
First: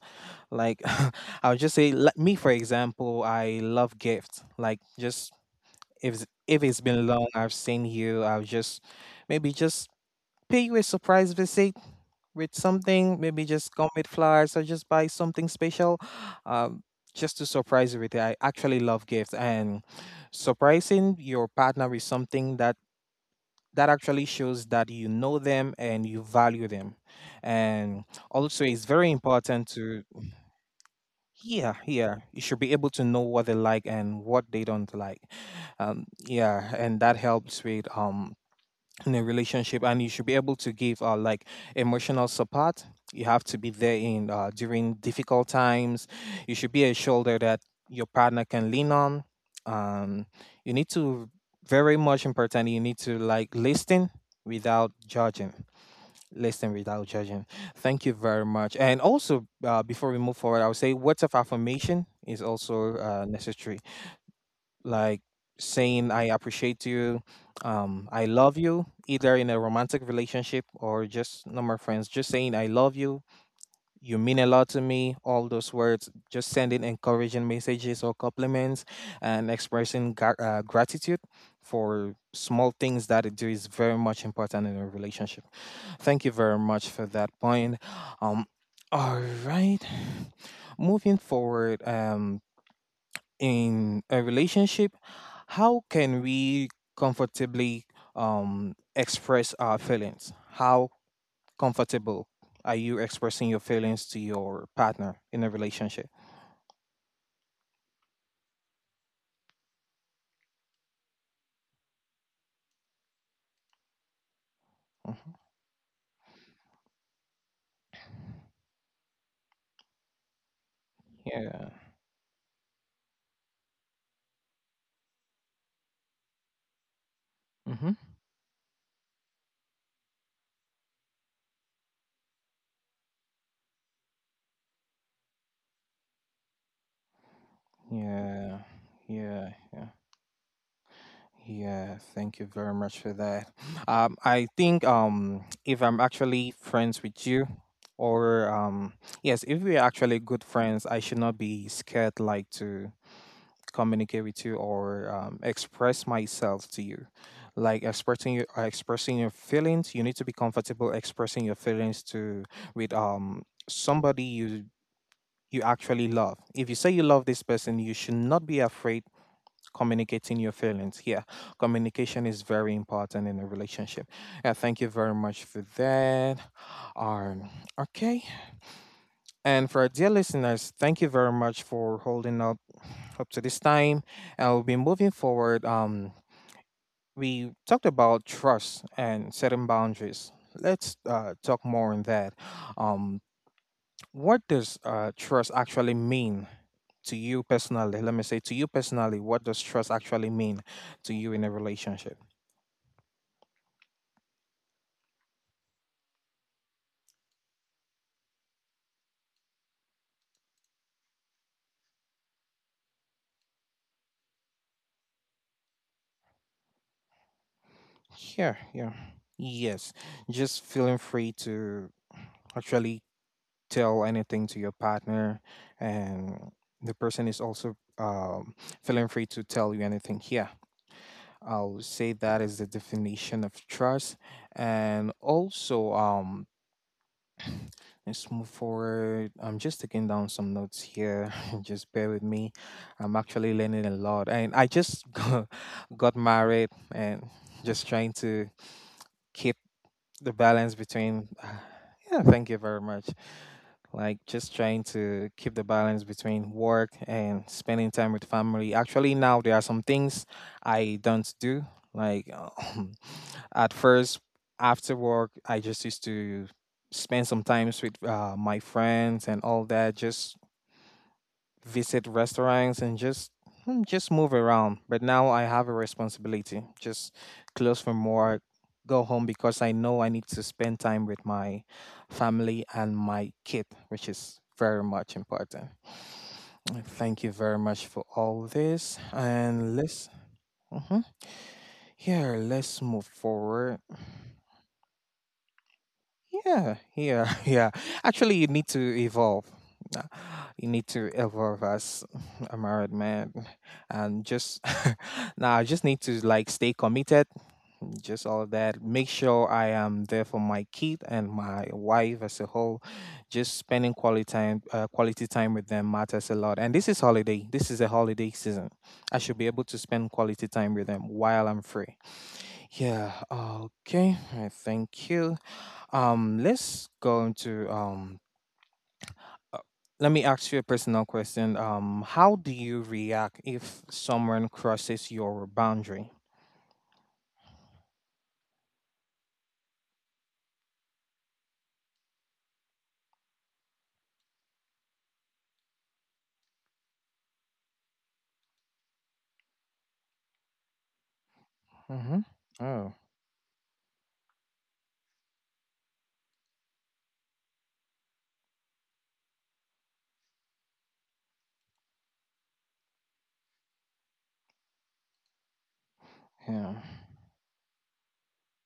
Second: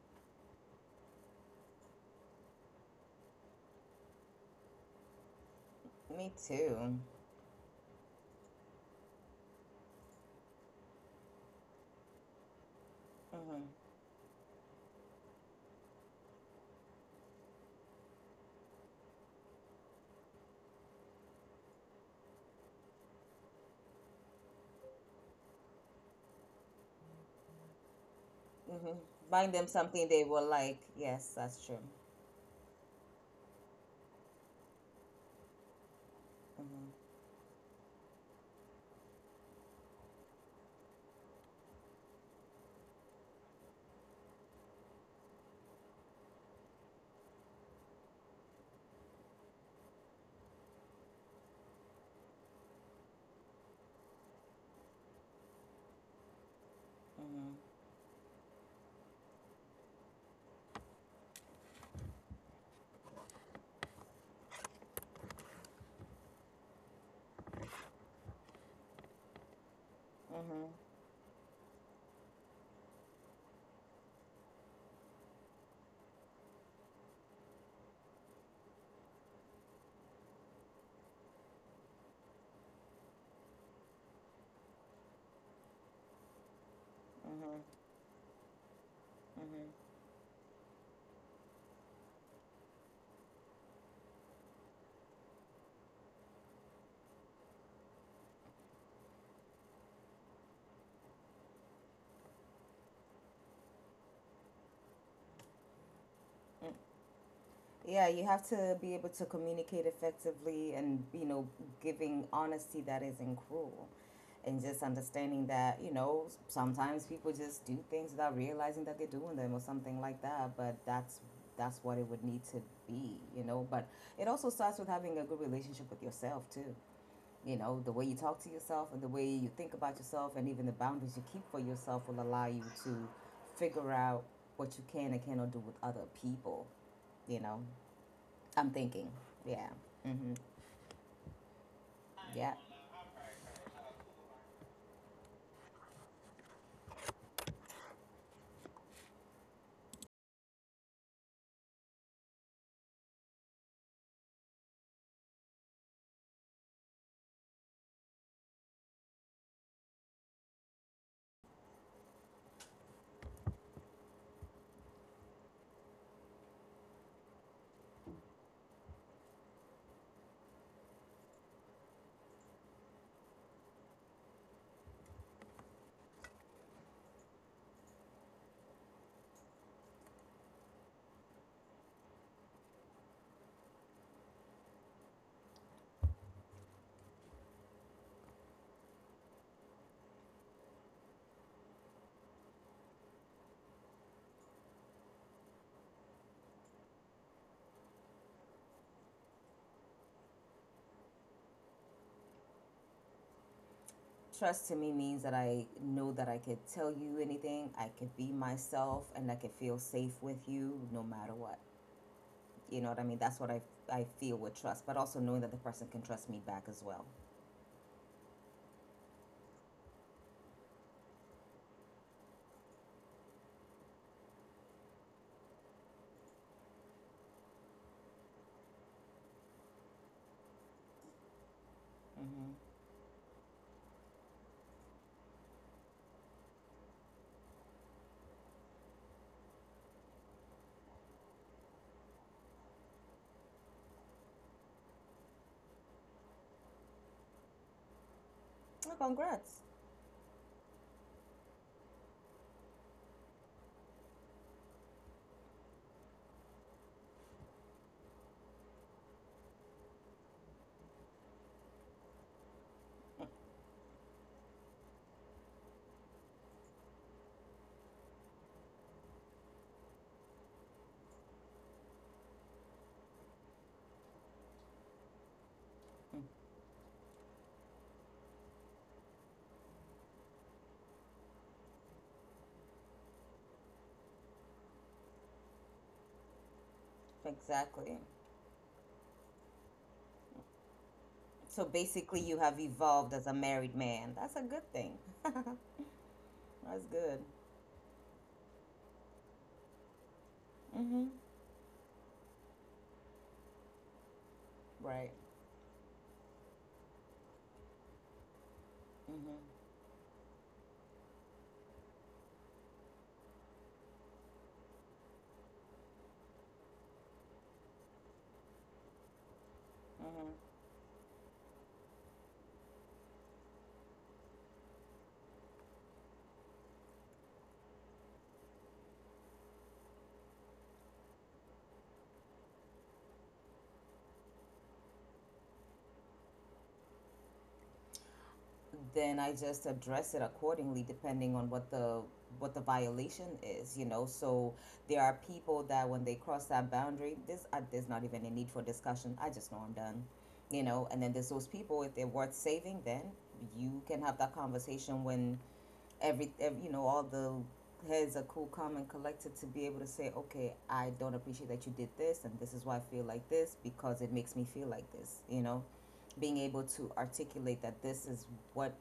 S1: Like, I will just say, like me for example, I love gifts. Like, just if it's-
S2: Me
S1: if it's
S2: too.
S1: been long, I've seen you. I'll just maybe just pay you a surprise visit with something. Maybe just come
S2: Mm-hmm.
S1: with flowers or just buy something special, um, just to surprise you with it. I actually love gifts, and surprising your partner with something that that actually shows that you know them and you value them. And also it's
S2: Mm-hmm.
S1: very
S2: Buying
S1: important
S2: them
S1: to
S2: something they will like. Yes, that's
S1: yeah,
S2: true.
S1: yeah. You should be able to know what they like and what they don't like. Um, yeah, and
S2: Mm-hmm.
S1: that helps with um in a relationship. And you should be able to give uh like emotional support. You have to be there in uh during difficult times. You should be a shoulder that your partner can lean on. Um, you need to very much important. You need to like listen without judging, listen without judging.
S2: Mm-hmm.
S1: Thank you very much. And also, uh, before we move forward, I would say words of affirmation is also uh, necessary. Like saying I appreciate you, um, I love you, either in a romantic relationship
S2: Mm-hmm.
S1: or just normal friends. Just saying I love you, you mean a lot to me, all those words, just sending encouraging messages or compliments, and expressing gra- uh, gratitude for small things that it do is very much important in a relationship. Thank you very much for that point.
S2: Mm-hmm.
S1: Um, all right,
S2: Mm-hmm.
S1: moving forward, um, in a relationship, how can we comfortably um, express our feelings? How comfortable are you expressing your feelings to your partner in a relationship?
S2: Yeah, you have to be able to communicate effectively and, you know, giving honesty that isn't cruel, and just
S1: Mhm.
S2: understanding that you know sometimes people just do things without realizing that they're doing them or something like that, but that's
S1: Yeah.
S2: that's what it would need to be, you know. But it also starts with having a good relationship with yourself too. You know,
S1: Hmm.
S2: the way you talk to yourself and the way you think about yourself and even the boundaries you keep for yourself will allow you to figure out what you can and cannot do with other people. You know,
S1: Yeah.
S2: I'm thinking.
S1: Yeah.
S2: Yeah.
S1: Yeah.
S2: Mm-hmm.
S1: Yeah. Thank you
S2: Yeah.
S1: very much for that. Um, I think um, if I'm actually friends with you, or um, yes, if we're actually good friends, I should not be scared like to communicate with you or um, express myself to you. Like expressing your uh, expressing your feelings, you need to be comfortable expressing your feelings to with um somebody you, you actually love. If you say you love this person, you should not be afraid communicating your feelings. Yeah, communication is very important in a relationship. Yeah, thank you very much for that. um okay. And for our dear listeners, thank you very much for holding up up to this time. And we'll be moving forward. Um, we talked about trust and setting boundaries. Let's uh, talk more on that. Um, what does uh, trust actually mean to you personally? Let me say to you personally, what does trust actually mean to you in a relationship?
S2: Trust to me means that I know that I could tell you anything, I could be myself, and I could feel safe with you no matter what. You know what I mean? That's what I, I feel with trust, but also knowing that the person can trust me back as well.
S1: Yeah, yeah. Yes. Just feeling free to actually tell anything to your partner, and the person is also um, feeling free to tell you anything. Yeah. I'll say that is
S2: Mm-hmm.
S1: the definition of trust. And also, um let's move forward. I'm just taking down some notes here. Just bear with me. I'm actually learning a lot. And I just got, got married, and just trying to
S2: Well,
S1: keep
S2: congrats.
S1: the balance between yeah, thank you very much. Like, just trying to keep the balance between work and spending time with family. Actually, now there are some things I don't do, like, at first, after work I just used to spend some times with uh, my friends and all that, just visit restaurants and just hmm, just move around. But now I have a
S2: Mm-mm.
S1: responsibility. Just close from work, go home, because I know I need to spend time with my family and my kid, which is very much important. Uh, Thank you very much for
S2: Exactly.
S1: all this. And let's mhm,
S2: So basically,
S1: here,
S2: you have
S1: let's move
S2: evolved as a
S1: forward.
S2: married man. That's a good thing. That's
S1: Yeah,
S2: good.
S1: yeah, yeah. Actually, you need to evolve. Uh, You need to
S2: Mm-hmm.
S1: evolve as a married man, and just
S2: Right.
S1: now I just need to like stay committed. Just all of that. Make
S2: Mm-hmm.
S1: sure I am there for my kid and my wife as a whole. Just spending quality time, uh, quality time with them matters a lot. And this is holiday. This is a holiday season. I should be able to spend quality
S2: Mm-hmm.
S1: time with them while I'm free. Yeah. Okay. I thank you. Um, let's go into um. uh, let me ask you a personal question. Um, how do you react if someone crosses your boundary?
S2: Then I just address it accordingly depending on what the what the violation is, you know. So there are people that when they cross that boundary, this I, there's not even a need for discussion. I just know I'm done, you know. And then there's those people if they're
S1: Mm-hmm.
S2: worth saving,
S1: Oh,
S2: then you can have that conversation when every, every you know all the heads are cool, calm, and collected to be able to say, okay, I don't appreciate that you did this, and this is why I feel like this because it makes me feel like this, you know, being able
S1: yeah,
S2: to articulate that this is what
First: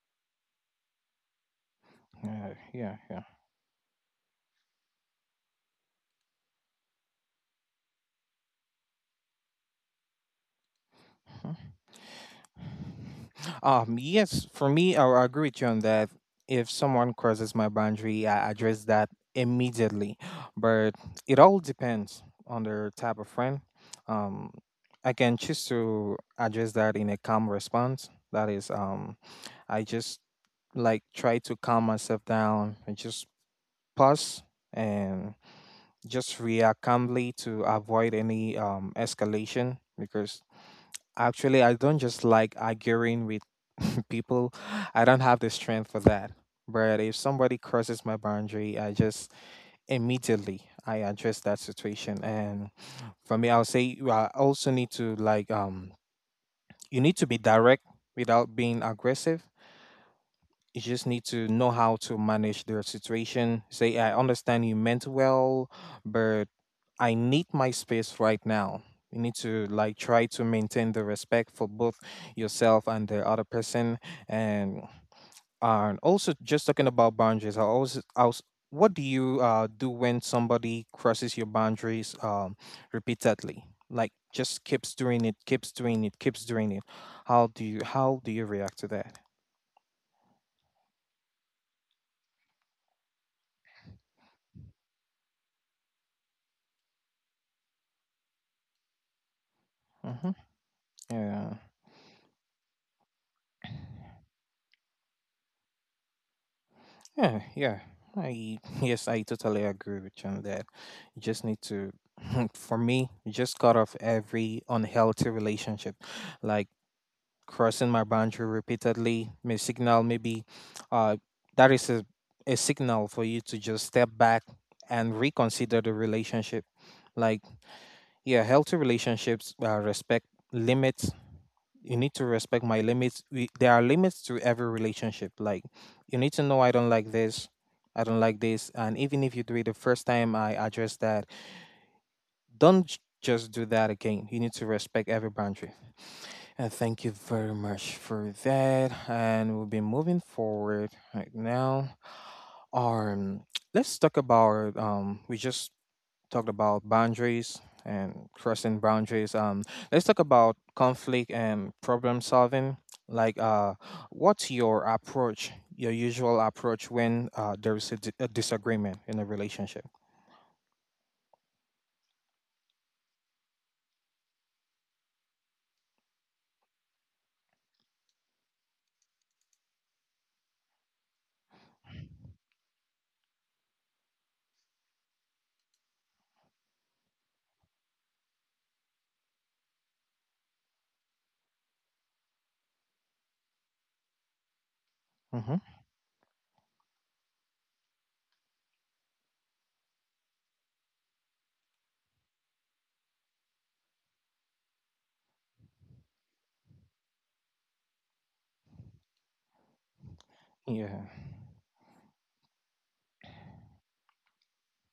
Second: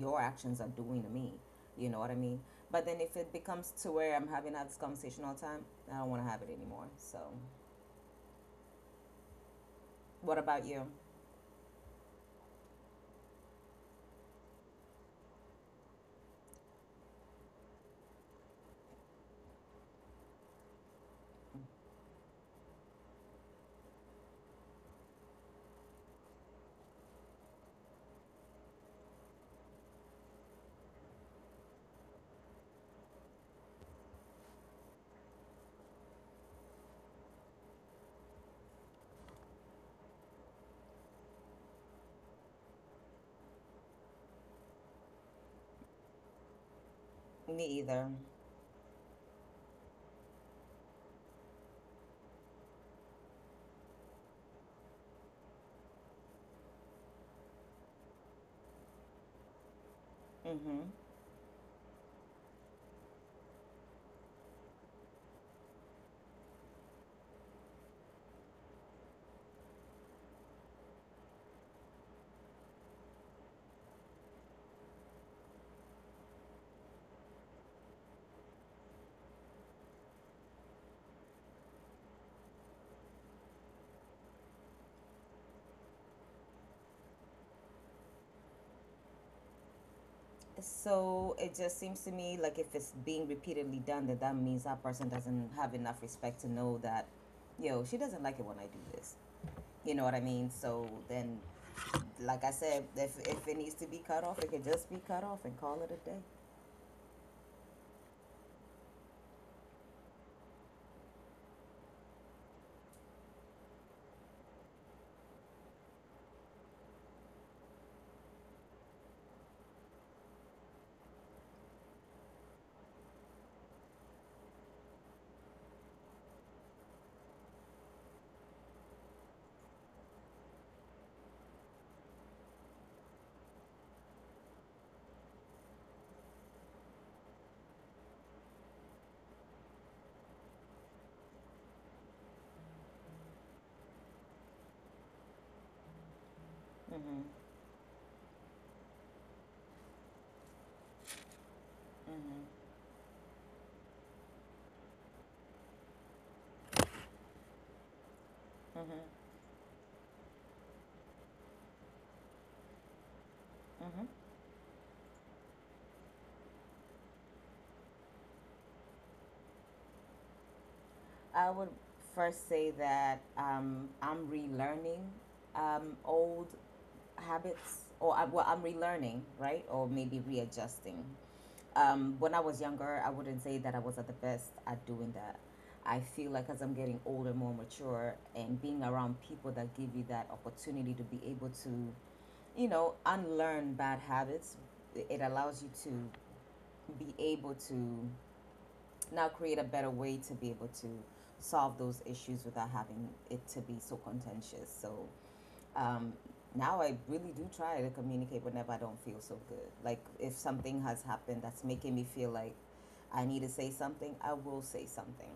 S2: your actions are doing to me. You know what I mean?
S1: yeah,
S2: But
S1: yeah,
S2: then if
S1: yeah.
S2: it becomes to where I'm having to this conversation all the time, I don't want to have it anymore. So, what about you?
S1: Hmm. Um, yes, for me, I, I agree with you on that. If someone crosses my boundary, I address that immediately. But it all depends on the type of friend. Um, I can choose to address that in a calm response. That is, um, I just like try to calm myself down and just pause and just react calmly to avoid any um, escalation because actually, I don't just like arguing with people. I don't have the strength for that. But if
S2: Me
S1: somebody
S2: either.
S1: crosses my boundary, I just immediately I address that situation. And for me, I'll say you are- also need to like um you need to be direct without being aggressive.
S2: Hmm.
S1: You just need to know how to manage their situation. Say, I understand you meant well, but I need my space right now. You need to like try to maintain the respect for both yourself and the other person. And and also, just talking about boundaries, I always, I was, what do you uh, do when somebody crosses your boundaries um, repeatedly? Like just keeps doing it, keeps doing it, keeps doing it. How do you how do you react to that?
S2: So it just seems to me like if it's being repeatedly done, then that means that person doesn't have enough respect to know that, yo, she doesn't like it when I do this. You know what I mean?
S1: Hmm.
S2: So then,
S1: Yeah.
S2: like I said, if, if it needs to be cut off, it can just be cut off and call it a day.
S1: Yeah, yeah. I yes, I totally agree with you on that. You just need to, for me, just cut off every unhealthy relationship, like crossing my boundary repeatedly may signal maybe, uh, that is a a signal for you to just step back and reconsider the relationship. Like yeah, healthy relationships uh, respect limits. You need to respect my limits. We, there are limits to every relationship. Like you need to know, I don't like this, I don't like this, and even if you do it the first time I address that. Don't j- Just do that again, you need to respect every boundary. And
S2: Mm-hmm.
S1: thank you very much for that, and we'll be moving forward right now.
S2: Mm-hmm.
S1: um let's talk about, um we just talked about boundaries and
S2: Mm-hmm.
S1: crossing boundaries. Um, let's talk about conflict and problem solving. Like,
S2: Mm-hmm.
S1: uh, what's your approach, your usual approach when uh, there is a, di- a disagreement in a relationship?
S2: I would first say that um, I'm relearning um, old habits, or I, well, I'm relearning, right? Or maybe readjusting. Um, when I was younger, I wouldn't say that I was at the best at doing that. I feel like as I'm getting older, more mature, and being around people that give you that opportunity to be able to, you know, unlearn bad habits, it allows you
S1: Hmm.
S2: to be able to now create a better way to be able to solve those issues without having it to be so contentious. So um, now I really do try to communicate whenever I don't feel so good. Like if something has happened
S1: Yeah.
S2: that's making me feel like I need to say something, I will say something.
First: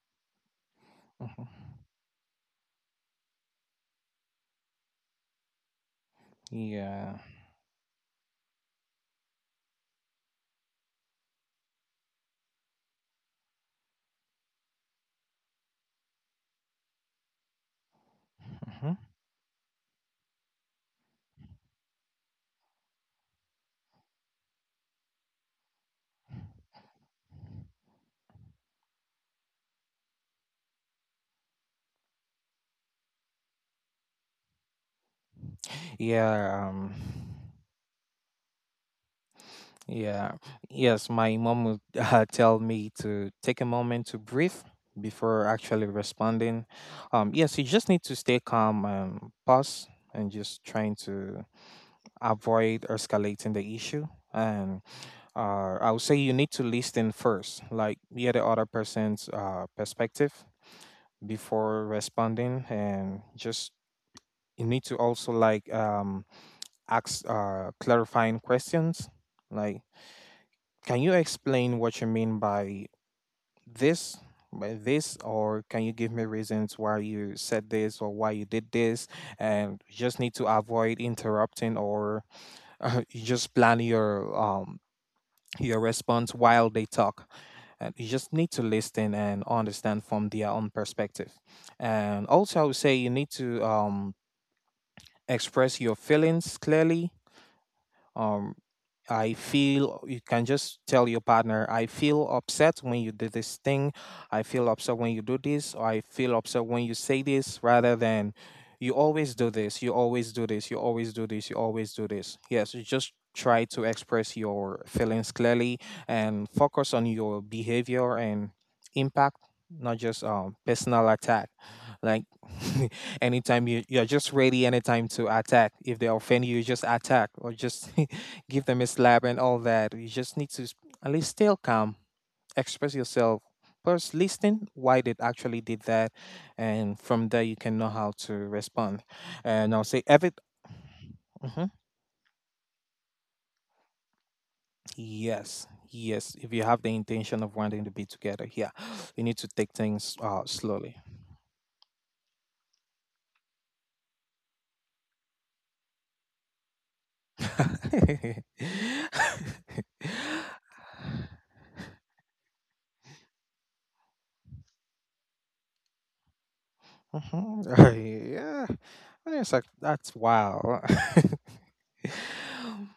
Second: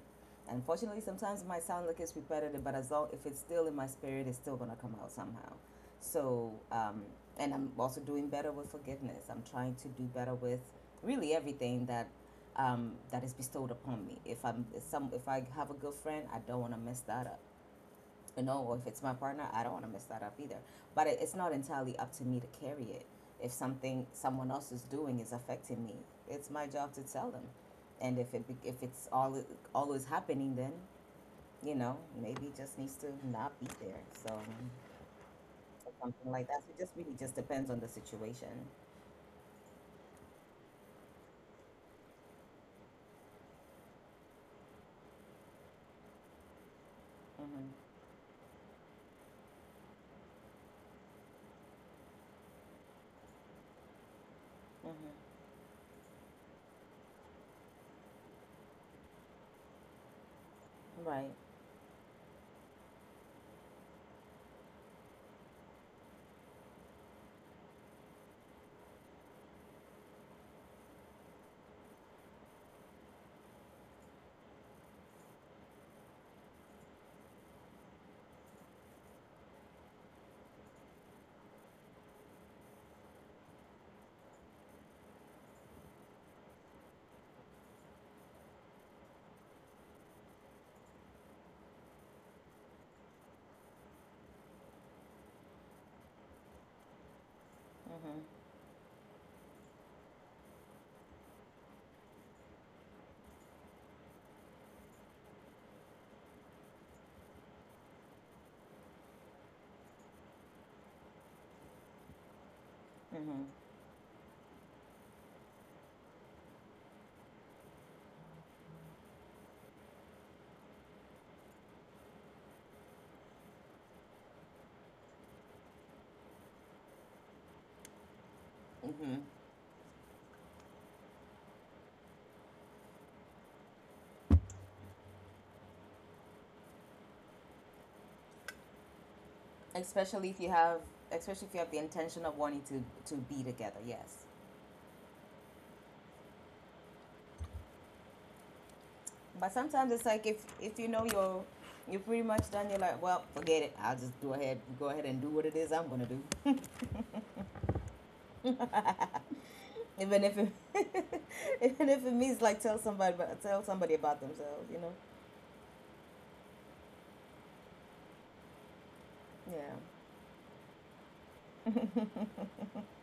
S2: Unfortunately, sometimes it might
S1: Mhm.
S2: sound like it's repetitive, but as long if it's still in my spirit, it's still gonna come out somehow. So, um,
S1: Yeah.
S2: and I'm also doing better with forgiveness. I'm trying to do better with really everything that um, that is bestowed upon me. If I'm if some if I have a good friend, I don't want to mess that up, you know, if it's
S1: Mhm.
S2: my partner, I don't want to mess that up either. But it's not entirely up to me to carry it. If something someone else is doing is affecting me, it's my job to tell them. And if it if it's all always happening, then you know maybe it just needs to not be there. So or something like that. So
S1: Yeah.
S2: it just
S1: Um,
S2: really just depends on the situation.
S1: yeah. Yes, my mom would uh, tell me to take a moment to breathe before actually responding. Um, yes, you just
S2: Mm-hmm.
S1: need to stay calm and pause and just trying to avoid escalating the issue. And
S2: Mm-hmm.
S1: uh, I would say you need to listen first, like hear the other person's uh, perspective
S2: Right.
S1: before responding, and just you need to also like um ask uh, clarifying questions like, can you explain what you mean by this by this or can you give me reasons why you said this or why you did this. And you just need to avoid interrupting or uh, you just plan your um your response while they talk, and you just need to listen and understand from their own perspective. And also I would say you need to um express your feelings clearly.
S2: Mm-hmm.
S1: um I feel you can just tell your partner, I feel upset when you did this thing. I feel upset when you do this, or I feel upset when you say this, rather than you always do this, you always do this, you always do this, you always do this. Yes, you just
S2: Mm-hmm.
S1: try to express your feelings clearly and focus on your behavior and impact, not just um, personal attack. Like anytime you you're just ready anytime to attack. If they offend you just attack or just give them a
S2: Mm-hmm.
S1: slap and all that. You just need to s- At least still calm, express yourself, first listen why they actually did that, and from there you can know how to respond. And I'll say
S2: Especially
S1: every
S2: if you have, especially if you have the
S1: Hmm.
S2: intention of wanting to to be together. Yes.
S1: Yes, yes. If you have the intention of wanting to be together, yeah, you need
S2: But
S1: to take
S2: sometimes it's
S1: things
S2: like if
S1: uh,
S2: if you
S1: slowly.
S2: know you're you're pretty much done, you're like, well, forget it. I'll just go ahead go ahead and do what it is I'm gonna do, even if it even if it means like tell somebody about, tell somebody about themselves, you know?
S1: Mhm. Yeah. And it's like
S2: Yeah.
S1: that's wow.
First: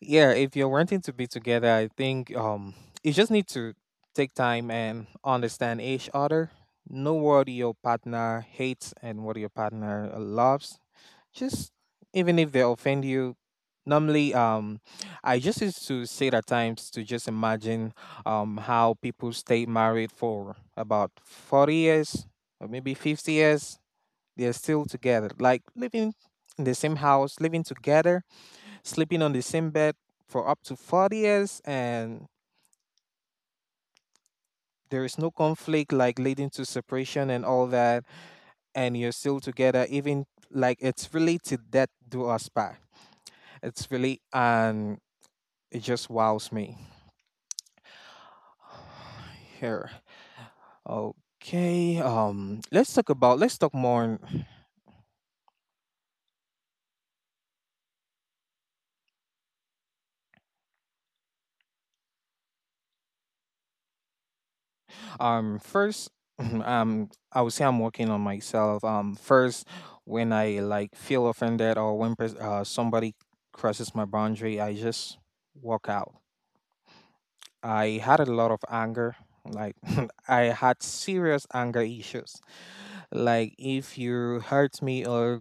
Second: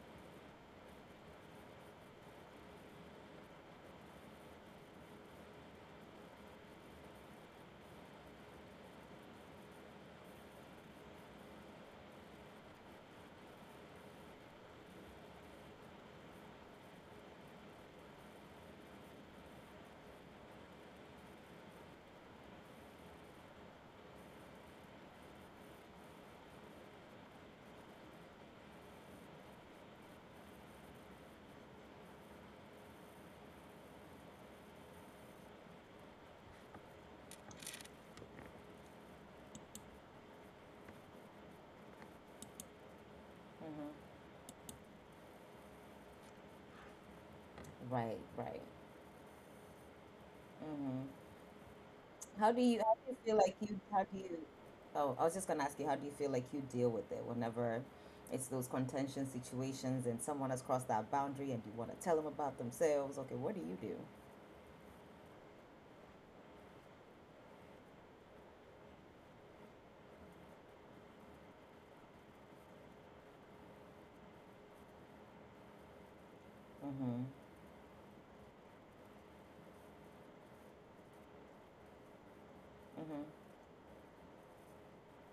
S1: Yeah, if you're wanting to be together, I think um you just need to take time and understand each other. Know what your partner hates and what your partner uh, loves. Just even if they offend you. Normally, um, I just used to sit at times to just imagine um how people stay married for about forty years, or maybe fifty years they're still together, like living in the same house, living together, sleeping on the same bed for up to forty years, and there is no conflict like leading to separation and all that, and you're still together, even like it's really to that do us part. It's
S2: Hmm.
S1: really, and it just wows me.
S2: Right. Right.
S1: Here,
S2: Hmm.
S1: okay,
S2: How
S1: um,
S2: do you
S1: let's
S2: how
S1: talk
S2: do you
S1: about,
S2: feel
S1: let's
S2: like
S1: talk
S2: you
S1: more
S2: how do
S1: on—
S2: you Oh, I was just gonna ask you, how do you feel like you deal with it whenever it's those contention situations and someone has crossed that boundary and you want to tell them about themselves? Okay, what do you do?
S1: Um, first, um, I would say I'm working on myself. Um, first, when I like feel offended or when pers- uh, somebody crosses my boundary, I just walk out.
S2: Mm-hmm.
S1: I had a lot of anger. Like I had serious anger issues.
S2: Mm-hmm.
S1: Like if you hurt me or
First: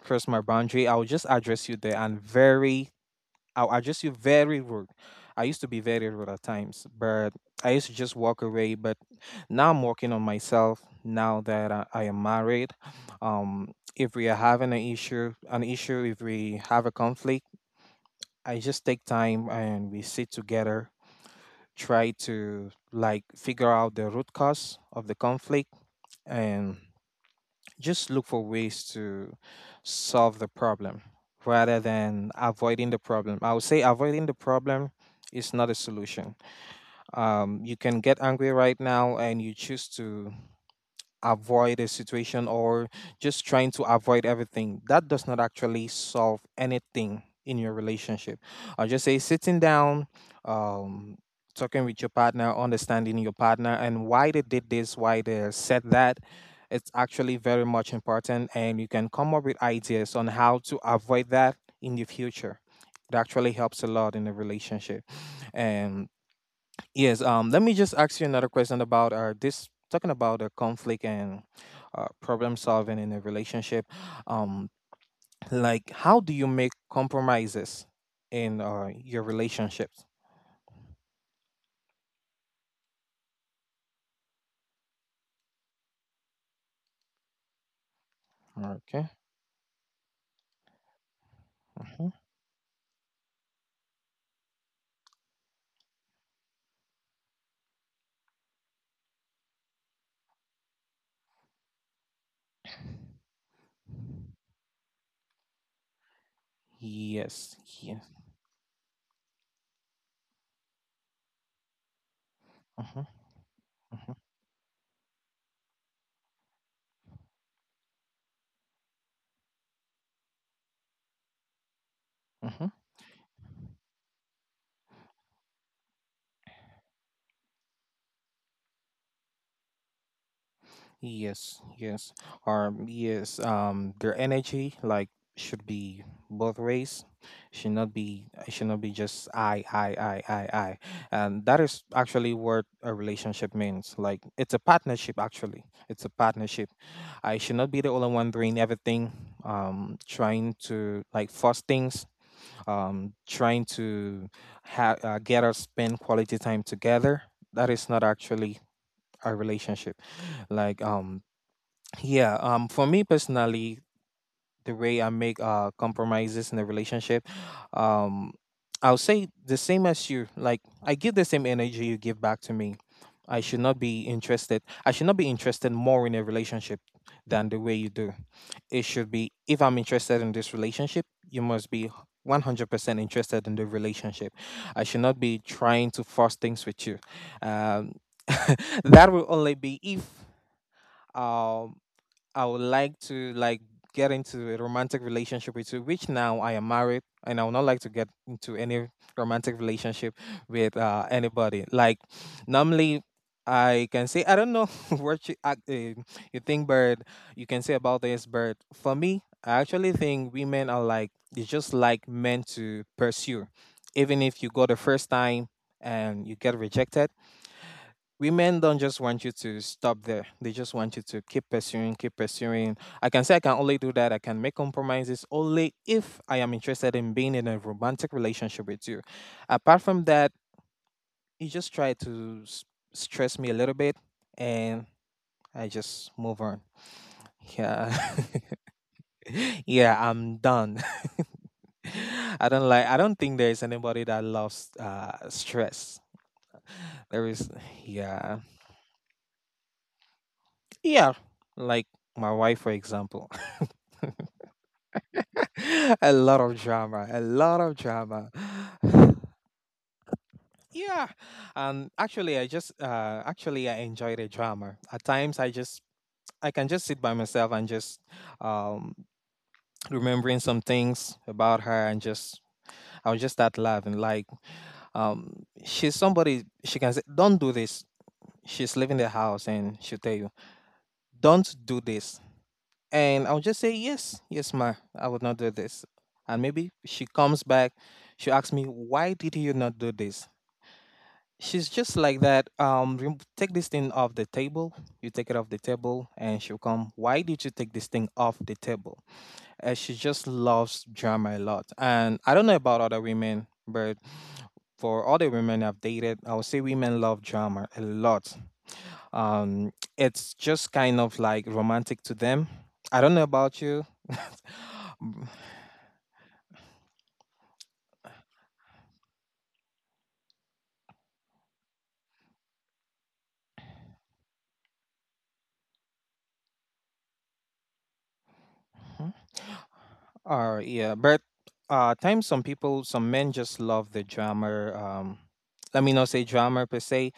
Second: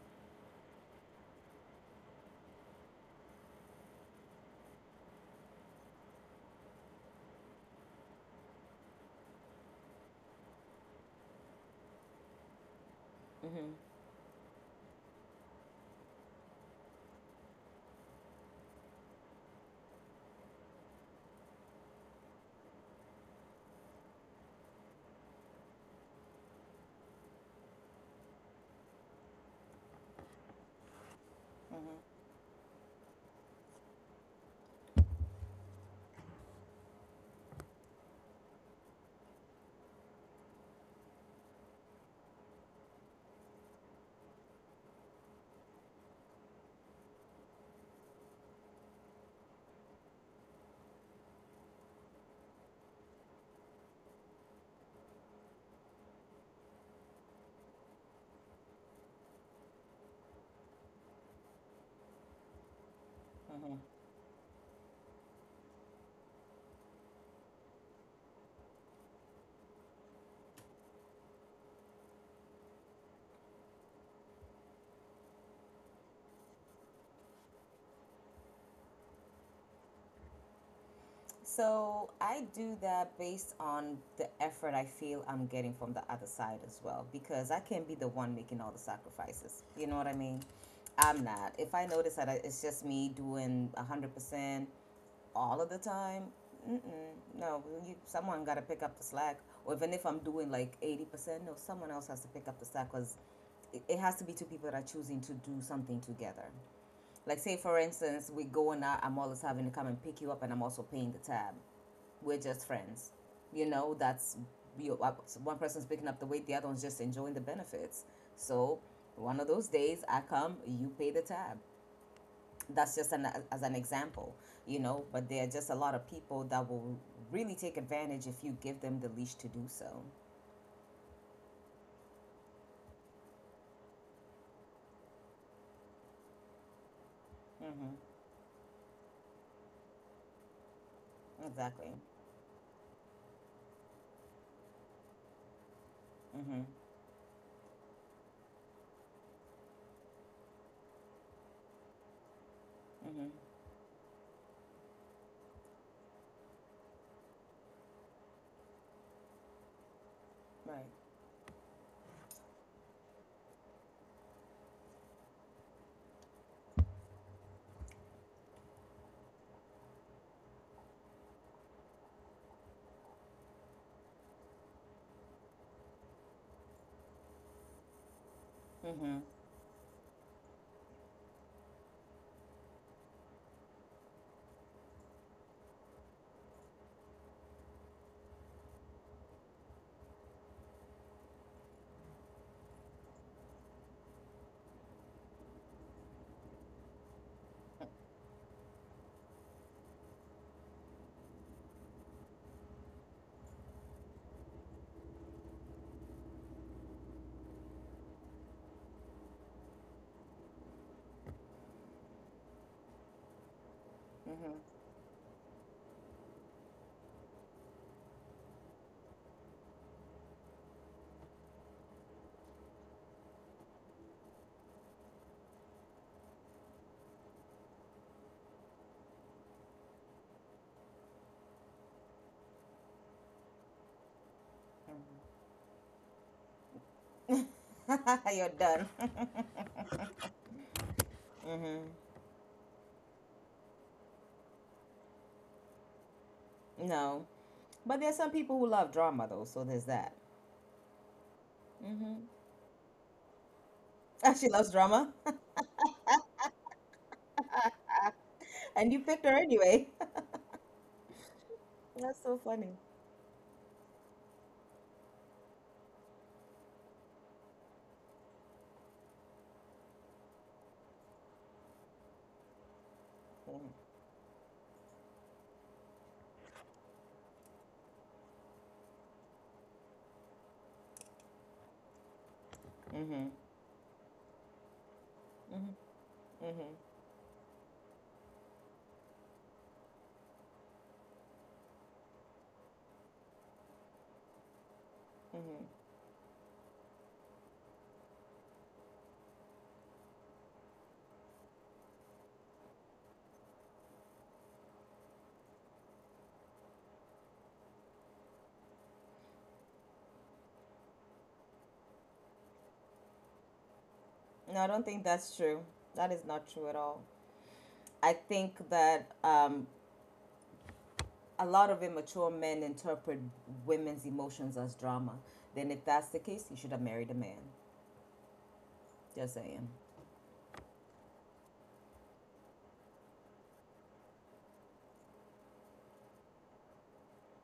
S1: cross my boundary, I will just address you there and very I'll address you very rude. I used to be very rude at times, but I used to just walk away. But now I'm working on myself. Now that I, I am married, um,
S2: Mm-hmm.
S1: if we are having an issue, an issue, if we have a conflict, I just take time and we sit together, try to like figure out the root cause of the conflict, and just look for ways to solve the problem rather than
S2: Mm-hmm,
S1: avoiding the problem. I would say avoiding the problem is not a solution. Um, you can get angry right now and you choose to avoid a situation or just trying to avoid everything. That does not actually solve anything in your relationship. I'll just say sitting down, um, talking with your partner, understanding your partner and why they did this, why they said that. It's actually very much important, and you can come up with ideas on how to avoid that in the future. It actually helps
S2: mm-hmm.
S1: a lot in a relationship. And yes. Um. Let me just ask you another question about uh this, talking about uh, conflict and uh, problem solving in a relationship. Um. Like, how do you make compromises in uh your relationships?
S2: So I do that based on the effort I feel I'm getting from the other side as well, because I can't be the one making all the
S1: Okay.
S2: sacrifices. You know what I mean? I'm not. If I
S1: Hmm.
S2: notice that I- it's just me doing one hundred percent all of the time, mm-mm, no, you, someone got to pick up the slack. Or even if I'm doing like eighty percent, no, someone else has to pick up the slack because it, it has to be two people that are choosing to do something together. Like, say,
S1: Yes.
S2: for
S1: Yes.
S2: instance, we're going out, I'm always having to come and pick you up, and I'm also paying the tab. We're just friends.
S1: Hmm.
S2: You know, that's you, uh, one person's picking up the weight, the other one's just enjoying the benefits. So, one of those days, I come, you pay the tab.
S1: Hmm.
S2: That's just an, as an example, you know, but there are just a lot of people that will really take advantage if you give them the leash to do so.
S1: Yes, yes. Um, yes, um, their energy like should be both ways. Should
S2: Mm-hmm.
S1: not be it should not be just I, I, I, I, I. And that
S2: Exactly.
S1: is actually what a relationship means. Like it's a partnership actually. It's a
S2: Mm-hmm.
S1: partnership. I should not be the only one doing everything, um, trying to like force things, um,
S2: Mm-hmm.
S1: trying to ha- uh, get us spend quality time together. That is not actually a relationship.
S2: Right.
S1: Like um yeah, um, for me personally, the way I make uh compromises in the relationship, um, I'll say the same as you. Like I give the same energy you give back to me. I should not be interested. I should not be interested more in a relationship than the way you do. It
S2: Mm-hmm.
S1: should be if I'm interested in this relationship, you must be one hundred percent interested in the relationship. I should not be trying to force things with you. Um, that will only be if. Um, I would like to like get into a romantic relationship with you, which now I am married and I would not like to get into any romantic relationship with uh, anybody. Like normally I can say I don't know what you act- eh, you think, but you can say about this. But for me, I actually think women are like, it's just like men to pursue, even if you go the first time and you get rejected, women don't just want you to stop there. They just want you to keep pursuing, keep pursuing. I can say I can only do that. I can make compromises only if I am interested in being in a romantic relationship with you. Apart from that, you just try to s- stress me a little bit, and I just move on.
S2: Mm-hmm.
S1: Yeah.
S2: Mm-hmm. You're done.
S1: Yeah, I'm done.
S2: Mm-hmm.
S1: I don't like I don't think there is anybody that loves uh stress.
S2: No.
S1: There is
S2: But there's some people
S1: yeah.
S2: who love drama, though, so there's that.
S1: Yeah, like
S2: Mm-hmm.
S1: my wife for example.
S2: She loves drama,
S1: A lot of drama, a lot of drama.
S2: and you picked her anyway.
S1: Yeah, um,
S2: That's so
S1: actually, I
S2: funny.
S1: just uh, actually I enjoy the drama. At times, I just I can just sit by myself and just um remembering some things about her and just I'll just start
S2: Mm-hmm.
S1: laughing. Like, um, she's somebody, she can say, "Don't do this." She's leaving the house and she'll tell you, "Don't do this."
S2: Mm-hmm.
S1: And I'll just say, yes, yes, ma, I would not
S2: Mm-hmm.
S1: do this. And maybe she comes back, she asks me, why did you not do this? She's just like that. Um, rem- take this thing off the table. You take it off the
S2: Mm-hmm.
S1: table, and she'll come. Why did you take this thing off the table? Uh, she just loves drama a lot. And I don't know about other women, but for other women I've dated, I would say women love drama a lot. um it's just kind of like romantic to them. I don't know about you.
S2: No, I don't think that's true. That is not true at all. I think that um, a lot of immature men interpret women's emotions as drama. Then, if that's the case, you should have married a man. Just
S1: Mm,
S2: saying.
S1: or yeah but uh at times some people some men just love the drama. Um let me not say drama per se.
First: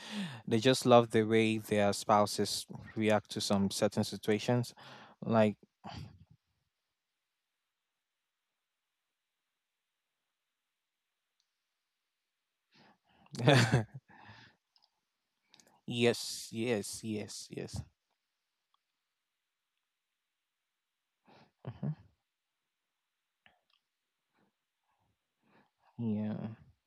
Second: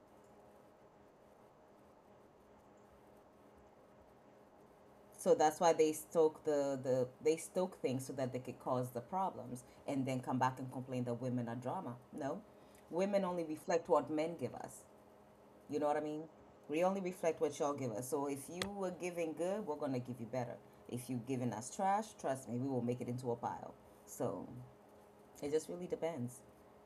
S1: They just love the way their spouses react to some certain situations.
S2: So
S1: Like,
S2: that's why they stoke the, the they stoke things so that they could cause the problems and then come back and complain that women are drama. No. Women only reflect what men give us. You know what I mean?
S1: yes,
S2: We only
S1: yes,
S2: reflect
S1: yes,
S2: what y'all
S1: yes.
S2: give us. So if you were giving good, we're gonna give you better. If you giving us
S1: Mhm.
S2: trash, trust me, we will make it into a pile. So it just really
S1: Yeah.
S2: depends.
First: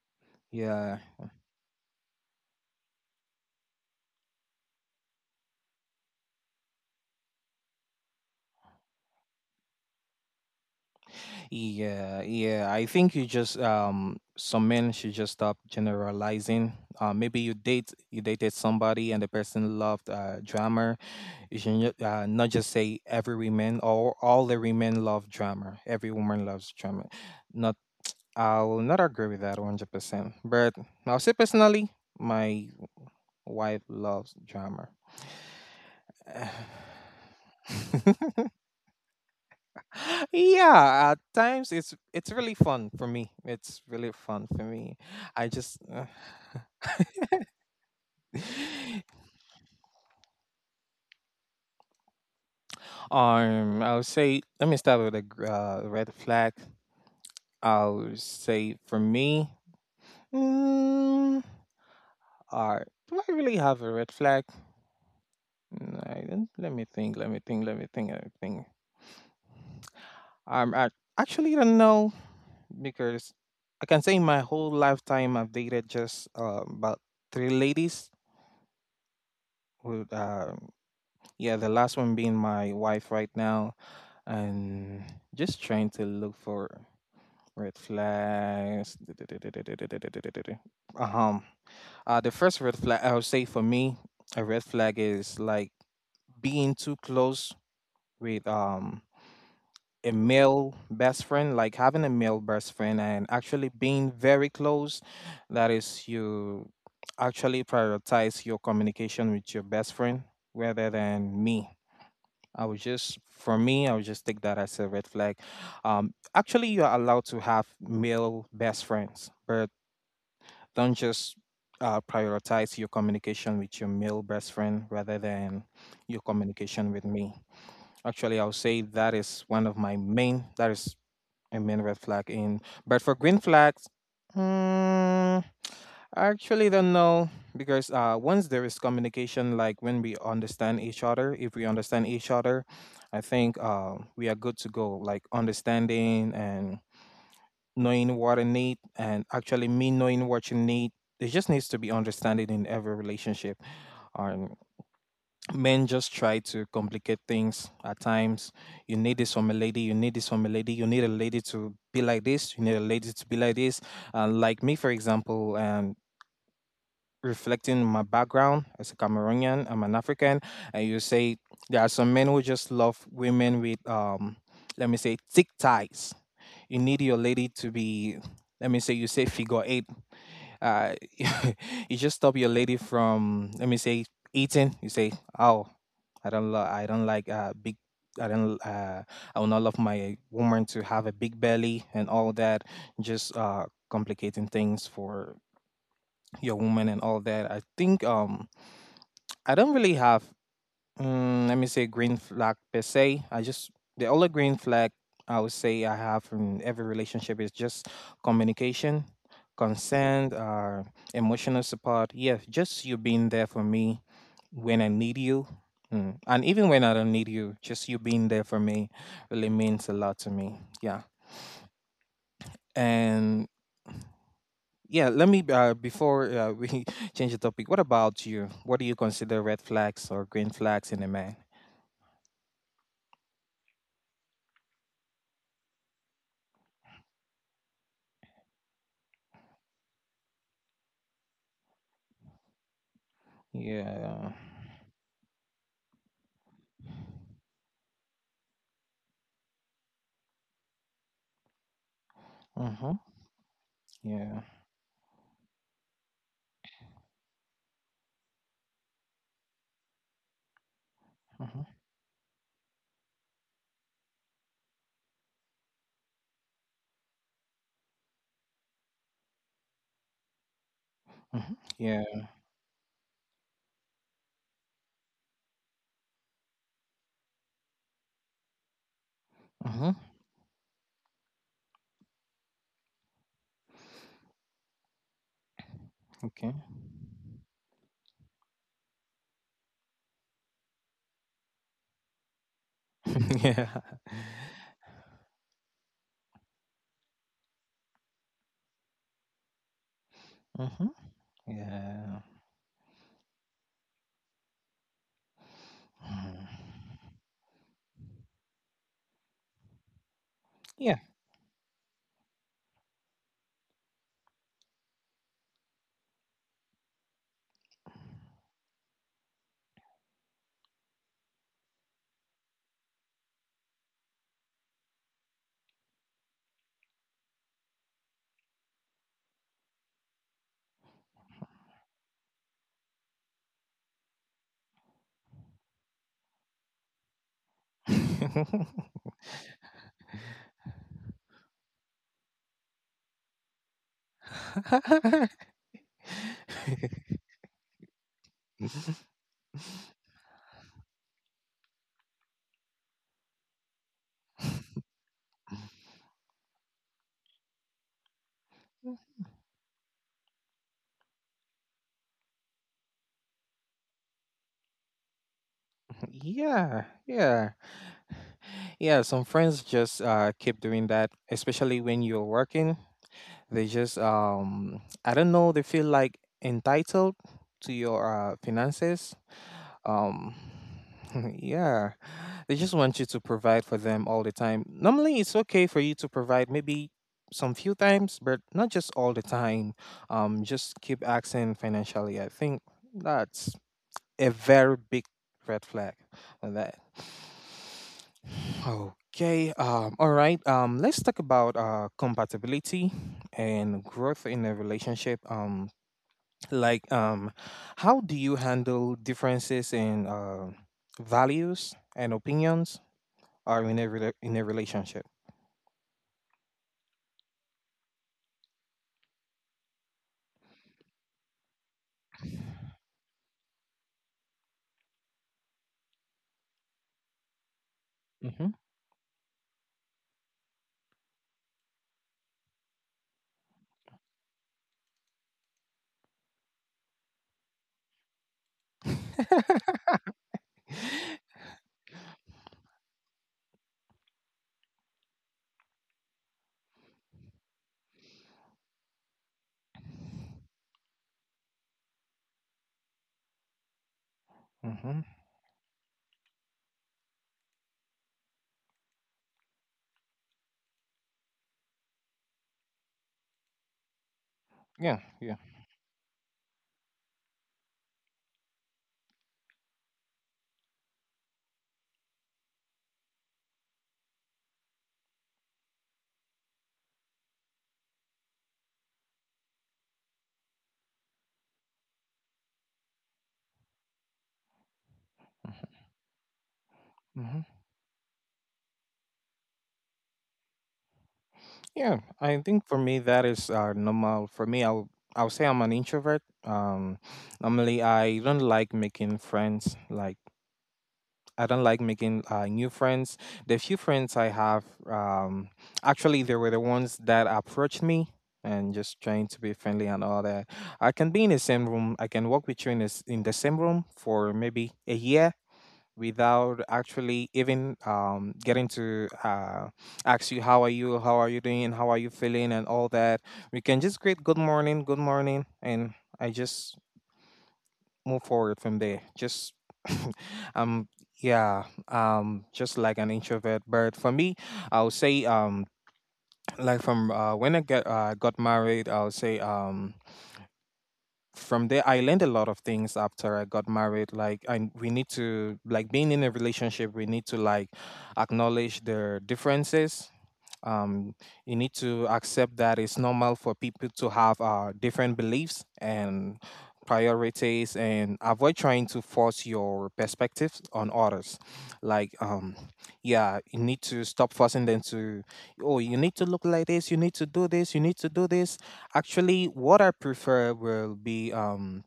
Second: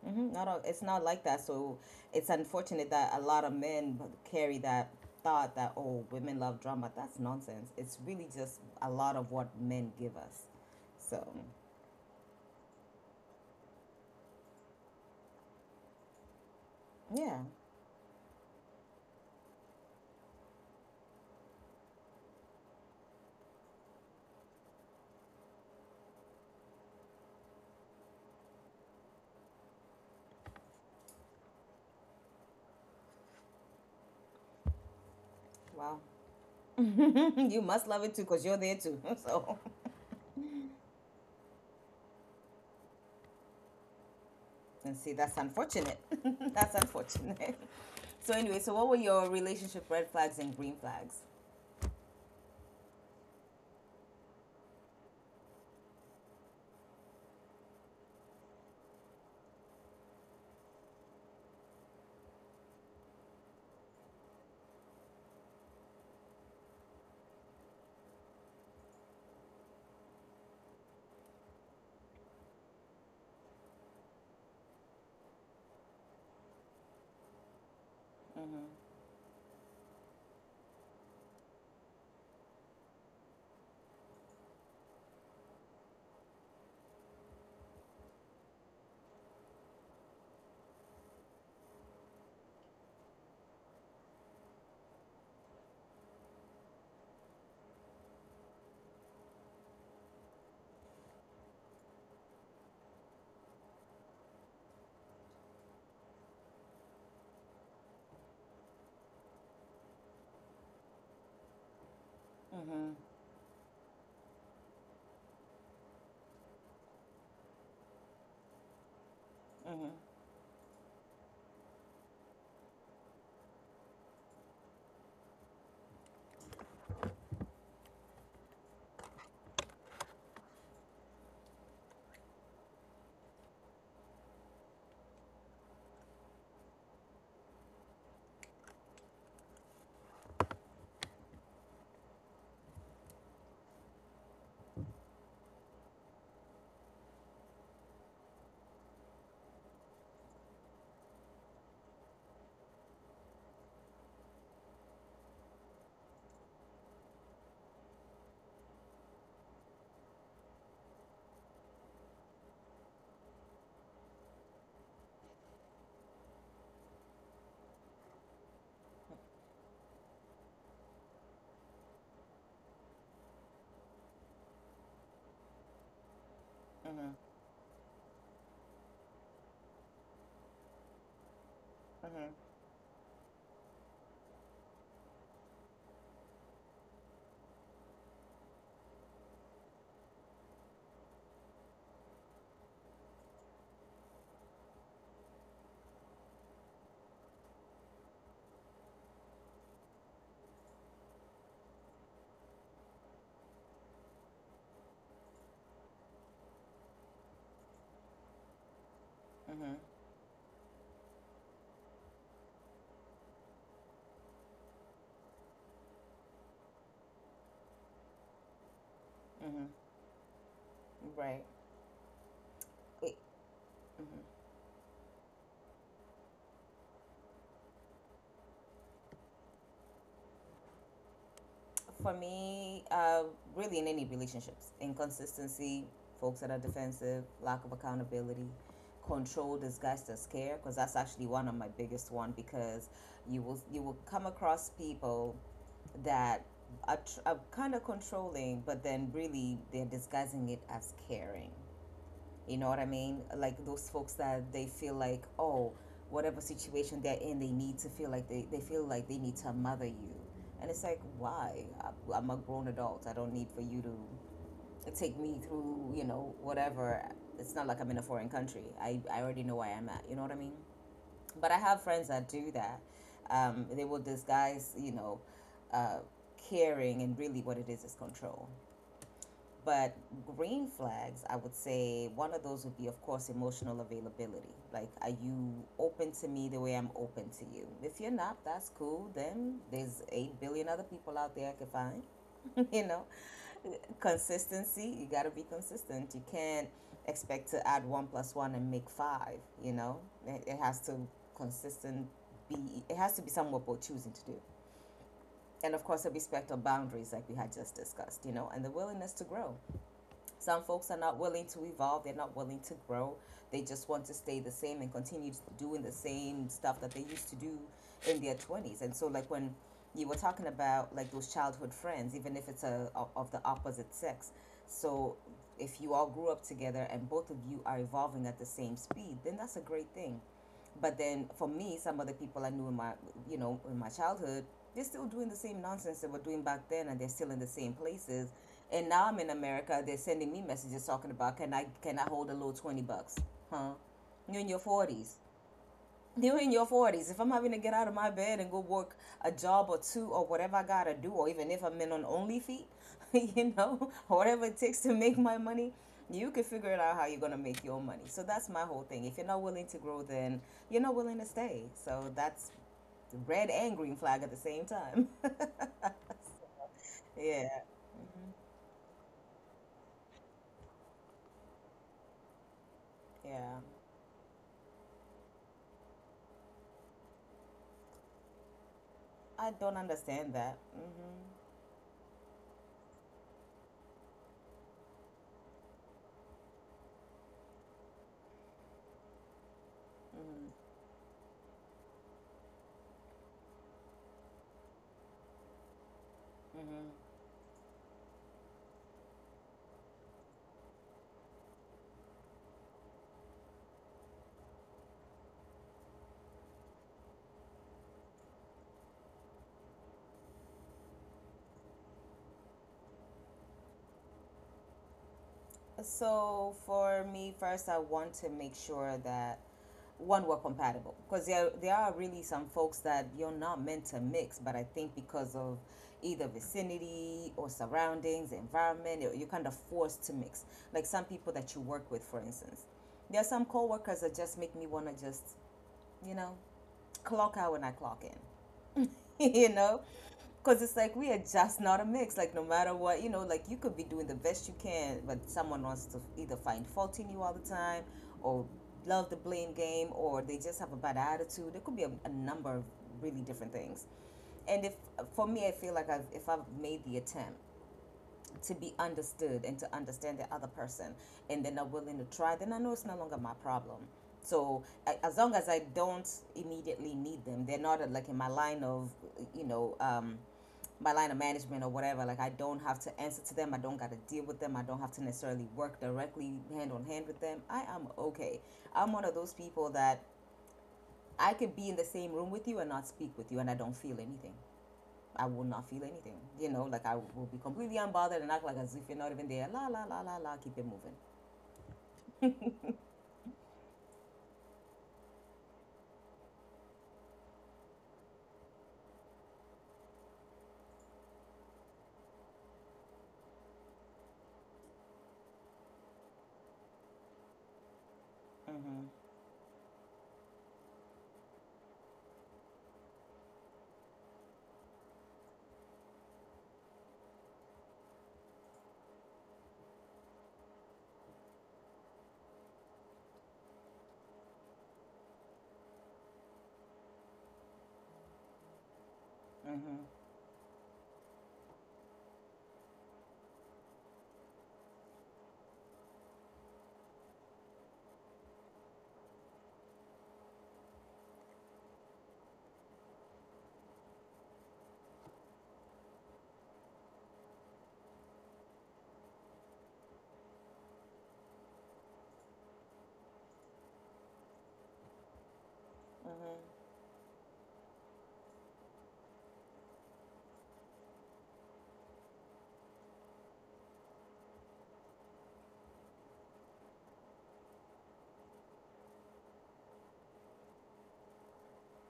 S2: Hmm. Not all, it's
S1: Yeah,
S2: not like that. So it's unfortunate that a lot of men carry that thought that oh women love drama. That's nonsense. It's really just a lot of what men give us. So
S1: yeah, yeah. I think you just um some men should just stop generalizing. Uh, maybe
S2: yeah,
S1: you date you dated somebody and the person loved uh drama. You should ju- uh, not just say every woman or all the women love drama. Every woman loves drama. Not I'll not agree with that one hundred percent. But I'll say personally, my wife loves drama.
S2: wow. You must love it too
S1: Uh,
S2: because you're there too. So
S1: yeah, at times it's it's really fun for me. It's really fun for
S2: and
S1: me.
S2: see that's
S1: I just
S2: unfortunate.
S1: uh,
S2: That's unfortunate. So anyway, so what were your relationship red flags and green flags?
S1: um I'll say let me start with a gr- uh, red flag. I'll say for me, mm, uh, do I really have a red flag? Mm, I don't, let me think. Let me think. Let me think. Let me think. Um, I actually don't know because I can say my whole lifetime I've dated just uh, about three ladies.
S2: Mm-hmm.
S1: With uh, yeah, the last one being my wife right now, and just trying to look for red flags. Um, uh, the first red flag I would say for me, a red flag is like being too close with um a male best friend, like having a male best friend and actually being very close, that is, you actually prioritize your communication with your best friend rather than me. I would
S2: Mm-hmm.
S1: just, for me, I would just take that as a red flag. Um, actually, you are allowed to have male best friends, but
S2: Mm-hmm.
S1: don't just uh, prioritize your communication with your male best friend rather than your communication with me. Actually, I'll say that is one of my main, that is I mean red flag in. But for green flags, mm, I actually don't know because uh, once there is communication, like when we understand each other, if we understand each other, I think uh, we are good to go. Like understanding and knowing what I need, and actually me knowing what you need. There just needs to be understanding in every relationship. Men just try to complicate things at times. You need this from a lady, you need this from a lady, you need a lady to be like this, you need a lady to be like this. Uh, like me, for example, and reflecting my background as a Cameroonian, I'm an African, and you say there are some men who just love women with, um, let me say, thick ties. You need your
S2: Mm-hmm.
S1: lady to be, let me say, you say figure eight, uh, you just
S2: Mm-hmm.
S1: stop your lady from let me say eating. You say, "Oh, I don't love. I don't like uh big. I don't. Uh, I will not love my woman to have a big belly and all that. Just uh complicating things for your woman and all that. I think um I don't really have Mm, let me say green flag per se. I just The only green flag I would say I have from every relationship is just communication,
S2: Mm-hmm.
S1: consent, uh, emotional support. Yeah, just you being there for me when I need you, mm. and even when I don't need you, just you being there for me really
S2: Mm-hmm.
S1: means a lot to me. Yeah,
S2: Right. It,
S1: and
S2: mm-hmm.
S1: yeah, let me uh, before uh, we change the topic. What about you? What do you consider red flags or green flags in a man?
S2: For me, uh, really in any relationships, inconsistency, folks that are defensive, lack of accountability, control, disgust, or scare, because that's actually one of my biggest one because you will you will come
S1: Yeah.
S2: across people that are, tr- are kind of controlling, but then really they're disguising it as caring. You know what I
S1: Mhm.
S2: mean? Like those folks
S1: Yeah.
S2: that they feel like, oh, whatever situation they're in, they need to feel like they, they feel like they need to mother you. And it's like, why?
S1: Mhm.
S2: I- I'm a grown adult. I don't need for you to take me through, you know, whatever. It's not like I'm in a foreign country. I, I already know where I'm at. You know what I mean? But I
S1: Mhm.
S2: have friends
S1: Yeah.
S2: that do that. Um, they will disguise, you know, uh, caring, and really what it is is control. But
S1: Mhm.
S2: green flags, I would say one of those would be, of course, emotional availability. Like, are you open to me
S1: Okay.
S2: the way I'm open to you? If you're not, that's cool. Then there's eight billion other people out there I could find. You know,
S1: yeah.
S2: consistency, you got to be consistent. You can't expect to add one plus one and make five, you know? It, it has
S1: Mhm.
S2: to consistent
S1: Yeah.
S2: be, it has to be somewhat what we're choosing to do. And of course, a
S1: Hmm.
S2: respect of boundaries, like we had just discussed, you know, and the willingness to grow. Some folks are
S1: Yeah.
S2: not willing to evolve, they're not willing to grow. They just want to stay the same and continue doing the same stuff that they used to do in their twenties. And so, like, when you were talking about like those childhood friends, even if it's a, of- the opposite sex, so if you all grew up together and both of you are evolving at the same speed, then that's a great thing. But then for me, some other people I knew in my, you know, in my childhood, they're still doing the same nonsense they were doing back then, and they're still in the same places. And now I'm in America. They're sending me messages talking about can I can I hold a little twenty bucks? Huh? You're in your forties you're in your forties. If I'm having to get out of my bed and go work a job or two or whatever I gotta do, or even if I'm in on only feet, you know, or whatever it takes to make my money, you can figure it out how you're gonna make your money. So that's my whole thing. If you're not willing to grow, then you're not willing to stay. So that's red and green flag at the same time.
S1: yeah.
S2: Yeah,
S1: Yeah. Yeah. Some friends just uh keep doing that, especially when you're working.
S2: yeah.
S1: They just um I don't know. They feel like entitled to your uh, finances.
S2: I don't understand
S1: um
S2: that. Mm-hmm.
S1: yeah, they just want you to provide for them all the time. Normally it's okay for you to provide maybe some few times, but not just all the time. Um
S2: Mm-hmm.
S1: just keep asking financially. I think that's a very big red flag on that.
S2: Mm-hmm.
S1: Okay. Um all right. Um let's talk about uh compatibility and growth in a relationship. um like, um, how do you handle differences in uh, values and opinions or in a rela- in a relationship?
S2: So for me, first, I want to make sure that one were compatible because there there are really some folks that you're not meant to mix, but I think because of either vicinity or surroundings
S1: Hmm.
S2: environment you're kind of forced to mix, like some people that you work with, for instance. There are some coworkers that just make me want to just, you know, clock out when I clock in. You know? Because it's like we are just not a mix. Like, no matter what, you know, like you could be doing the best you can, but someone wants to either find fault in you all the time or love the blame game or they just have a bad attitude. There could be a, a number of really different things. And if,
S1: Hmm.
S2: for me, I feel like I've, if I've made the attempt to be understood and to understand the other person and they're not willing to try, then I know it's no longer my problem. So
S1: Yeah,
S2: as long
S1: yeah.
S2: as I don't immediately need them, they're not uh, like in my line of, you know, um, my line of management or whatever. Like I don't have to answer to them. I don't got to deal with them. I don't have to necessarily work directly hand on hand with them. I am okay. I'm one of those people that I could be in the same room with you and not speak with you, and I don't feel anything. I will not feel anything. You know, like I will be
S1: Hmm.
S2: completely unbothered and act like as if you're not even there. La la la la la. Keep it moving.
S1: Yeah, I think for me that is uh, normal. For me, I'll I'll say I'm an introvert. Um, normally I don't like making friends. Like I don't like making uh, new friends. The few friends I have, um, actually they were the ones that approached me and
S2: Mhm.
S1: just trying to be friendly and all that. I can be in the same room. I can work with you in this in the same room for maybe a year without actually even um, getting to uh, ask you how are you, how are you doing, how are you feeling, and all that. We can just greet good morning, good morning, and I just move forward from there. Just
S2: Mhm.
S1: um yeah, um just like an introvert. But for me I will say um like from uh, when I get uh, got married, I will say um from there I learned a lot of things after I got married. Like i we need to like being in a relationship, we need to like acknowledge the differences. um, you need to accept that it's normal for people to have uh, different beliefs and
S2: Mhm.
S1: priorities, and avoid trying to force your perspectives on others. like um yeah, you need to stop forcing them to, oh, you need to look like this, you need to do this, you need to do this. Actually, what I prefer will be, um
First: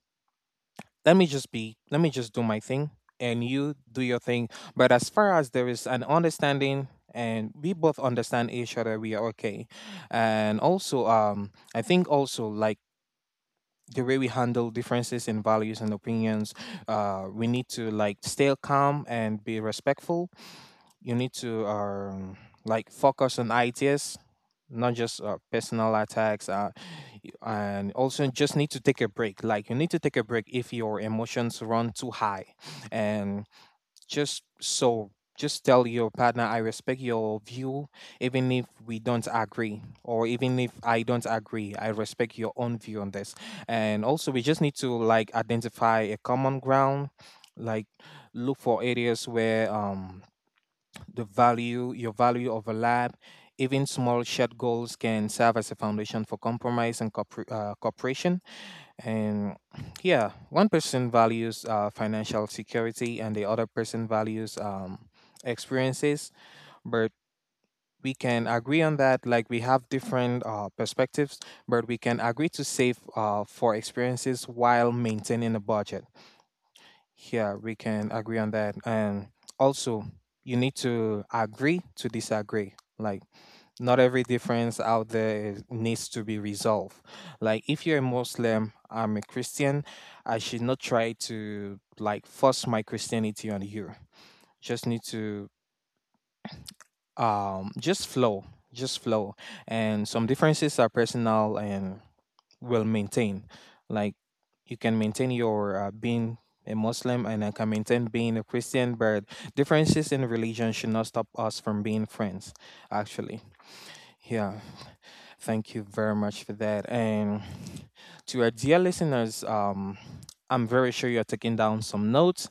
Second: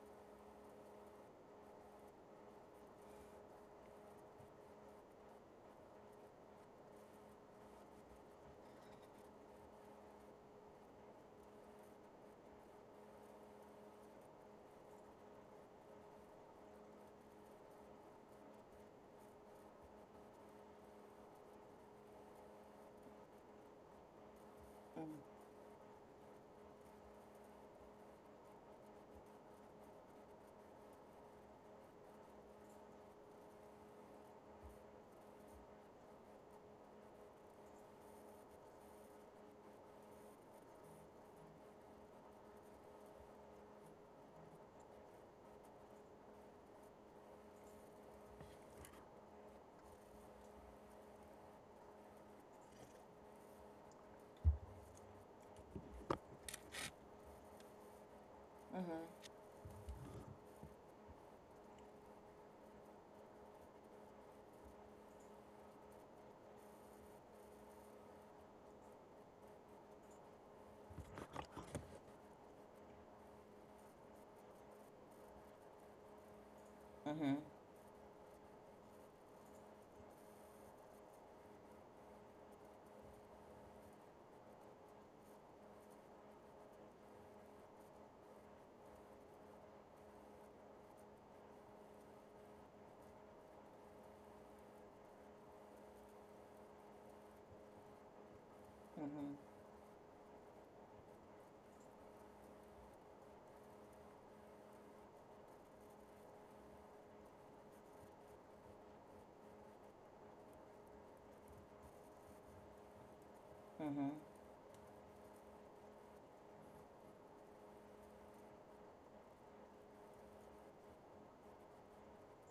S1: let me just be, let me just do my thing and you do your thing. But as far as there is an understanding and we both understand each other, we are okay. And also, um I think also, like, the way we handle differences in values and opinions, uh we need to like stay calm and be respectful. You need to um, like focus on ideas, not just uh, personal attacks. Uh, y- and also, just need to take a break. Like, you need to take a break if your emotions run too high, and just so just tell your partner, I respect your view. Even if we don't agree, or even if I don't agree, I respect your own view on this. And also, we just need to like identify a common ground. Like, look for areas where um the value, your value of a lab. Even small shared goals can serve as a foundation for compromise and corpor- uh, cooperation.
S2: Mhm.
S1: And yeah, one person values uh, financial security and the other person values um, experiences, but we can agree on that. Like, we have different uh, perspectives, but we can agree to save uh, for experiences while maintaining a budget.
S2: Mhm. Mhm.
S1: Yeah, we can agree on that. And also, you need to agree to disagree. Like, not every difference out there is, needs to be resolved. Like, if you're a Muslim, I'm a Christian, I should not try to like force my Christianity on you. Just need to um just flow, just flow.
S2: Mhm.
S1: And some differences are personal and well maintained. Like, you can maintain your uh, being a Muslim and I can maintain being a Christian, but differences in religion should not stop us from being friends. Actually,
S2: Mhm.
S1: yeah. Thank you very much for that. And to our dear listeners, um, I'm very sure you're taking down some notes.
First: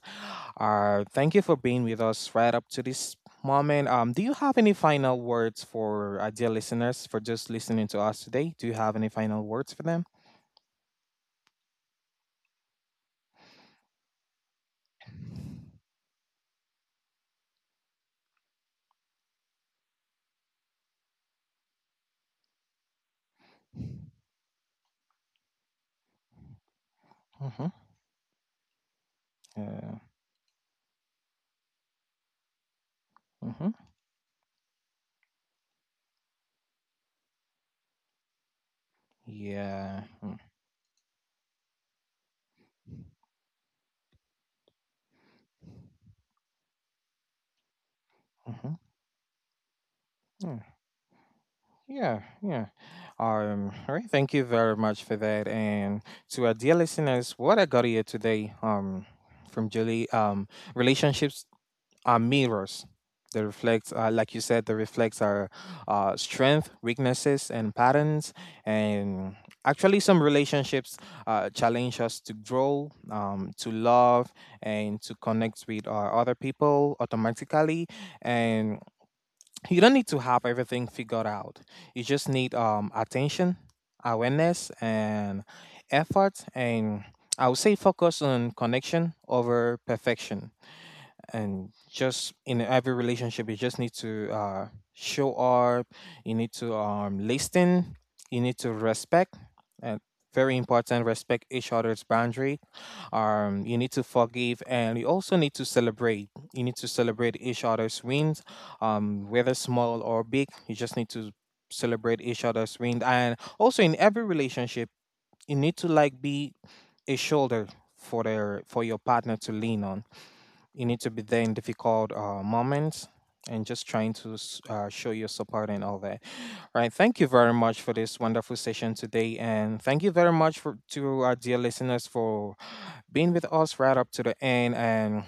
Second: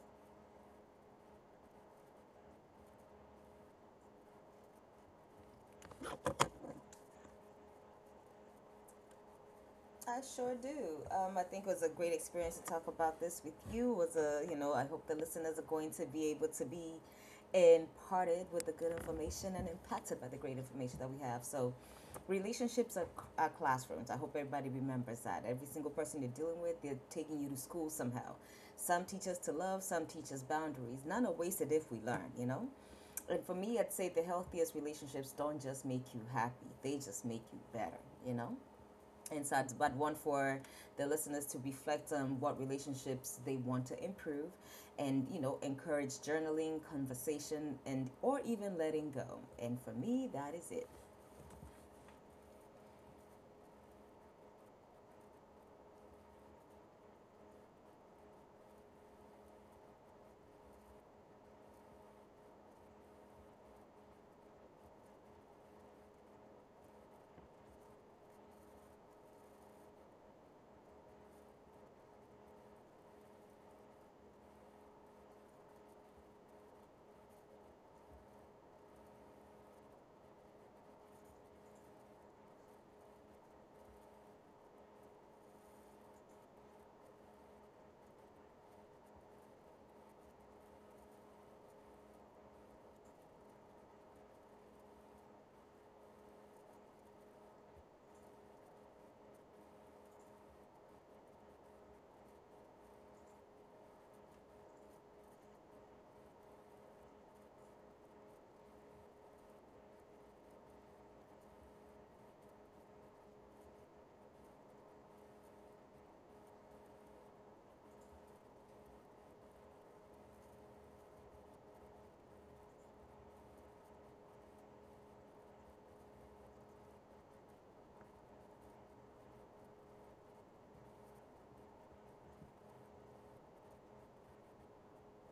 S1: Uh, thank you for being with us right up to this moment. Um, do you have any final words for our dear listeners for just listening to us today? Do you have any final words for them?
S2: I sure do. Um, I think it was a great experience to talk about this with you. It was a you know I hope the listeners are going to be able to be imparted with the good information and impacted by the great information that we have. So, relationships are, are classrooms. I hope everybody remembers that. Every single person you're dealing with, they're taking you to school somehow. Some teach us to love,
S1: Uh,
S2: some teach us boundaries. None are wasted if we learn, you know? And for
S1: hmm.
S2: me, I'd say the healthiest relationships don't just make you happy, they just make you better, you know? Insights, but
S1: Yeah.
S2: one
S1: Hmm.
S2: for the listeners to reflect on what relationships they want to improve, and you know, encourage journaling, conversation, and or
S1: Mm-hmm.
S2: even letting go. And for me, that
S1: Yeah,
S2: is it.
S1: yeah, yeah. Um, all right, thank you very much for that. And to our dear listeners, what I got here today, um, from Julie, um, relationships are mirrors. They reflect, uh, like you said, they reflect our uh, strength, weaknesses, and patterns. And actually, some relationships uh, challenge us to grow, um, to love, and to connect with uh, other people automatically. And you don't need to have everything figured out. You just need um, attention, awareness, and effort. And I would say focus on connection over perfection. And just in every relationship, you just need to uh show up, you need to um listen, you need to respect, and very important, respect each other's boundary. Um you need to forgive, and you also need to celebrate. You need to celebrate each other's wins, um whether small or big. You just need to celebrate each other's wins. And also in every relationship, you need to like be a shoulder for their for your partner to lean on. You need to be there in difficult uh, moments, and just trying to s- uh, show your support and all that. All right. Thank you very much for this wonderful session today. And thank you very much for, to our dear listeners for being with us right up to the end. And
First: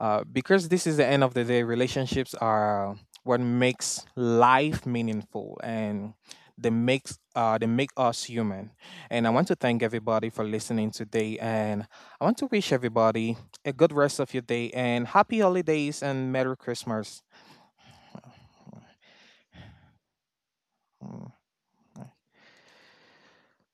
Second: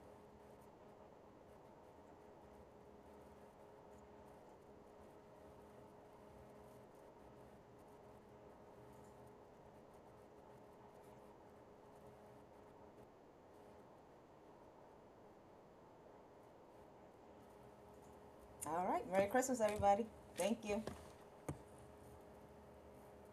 S1: uh, because this is the end of the day, relationships are what makes life meaningful. And that makes uh that make us human. And I want to thank everybody for listening today, and I want to wish everybody a good rest of your day, and happy holidays, and Merry Christmas.
S2: All right, merry christmas everybody. Thank you.
S1: Mm.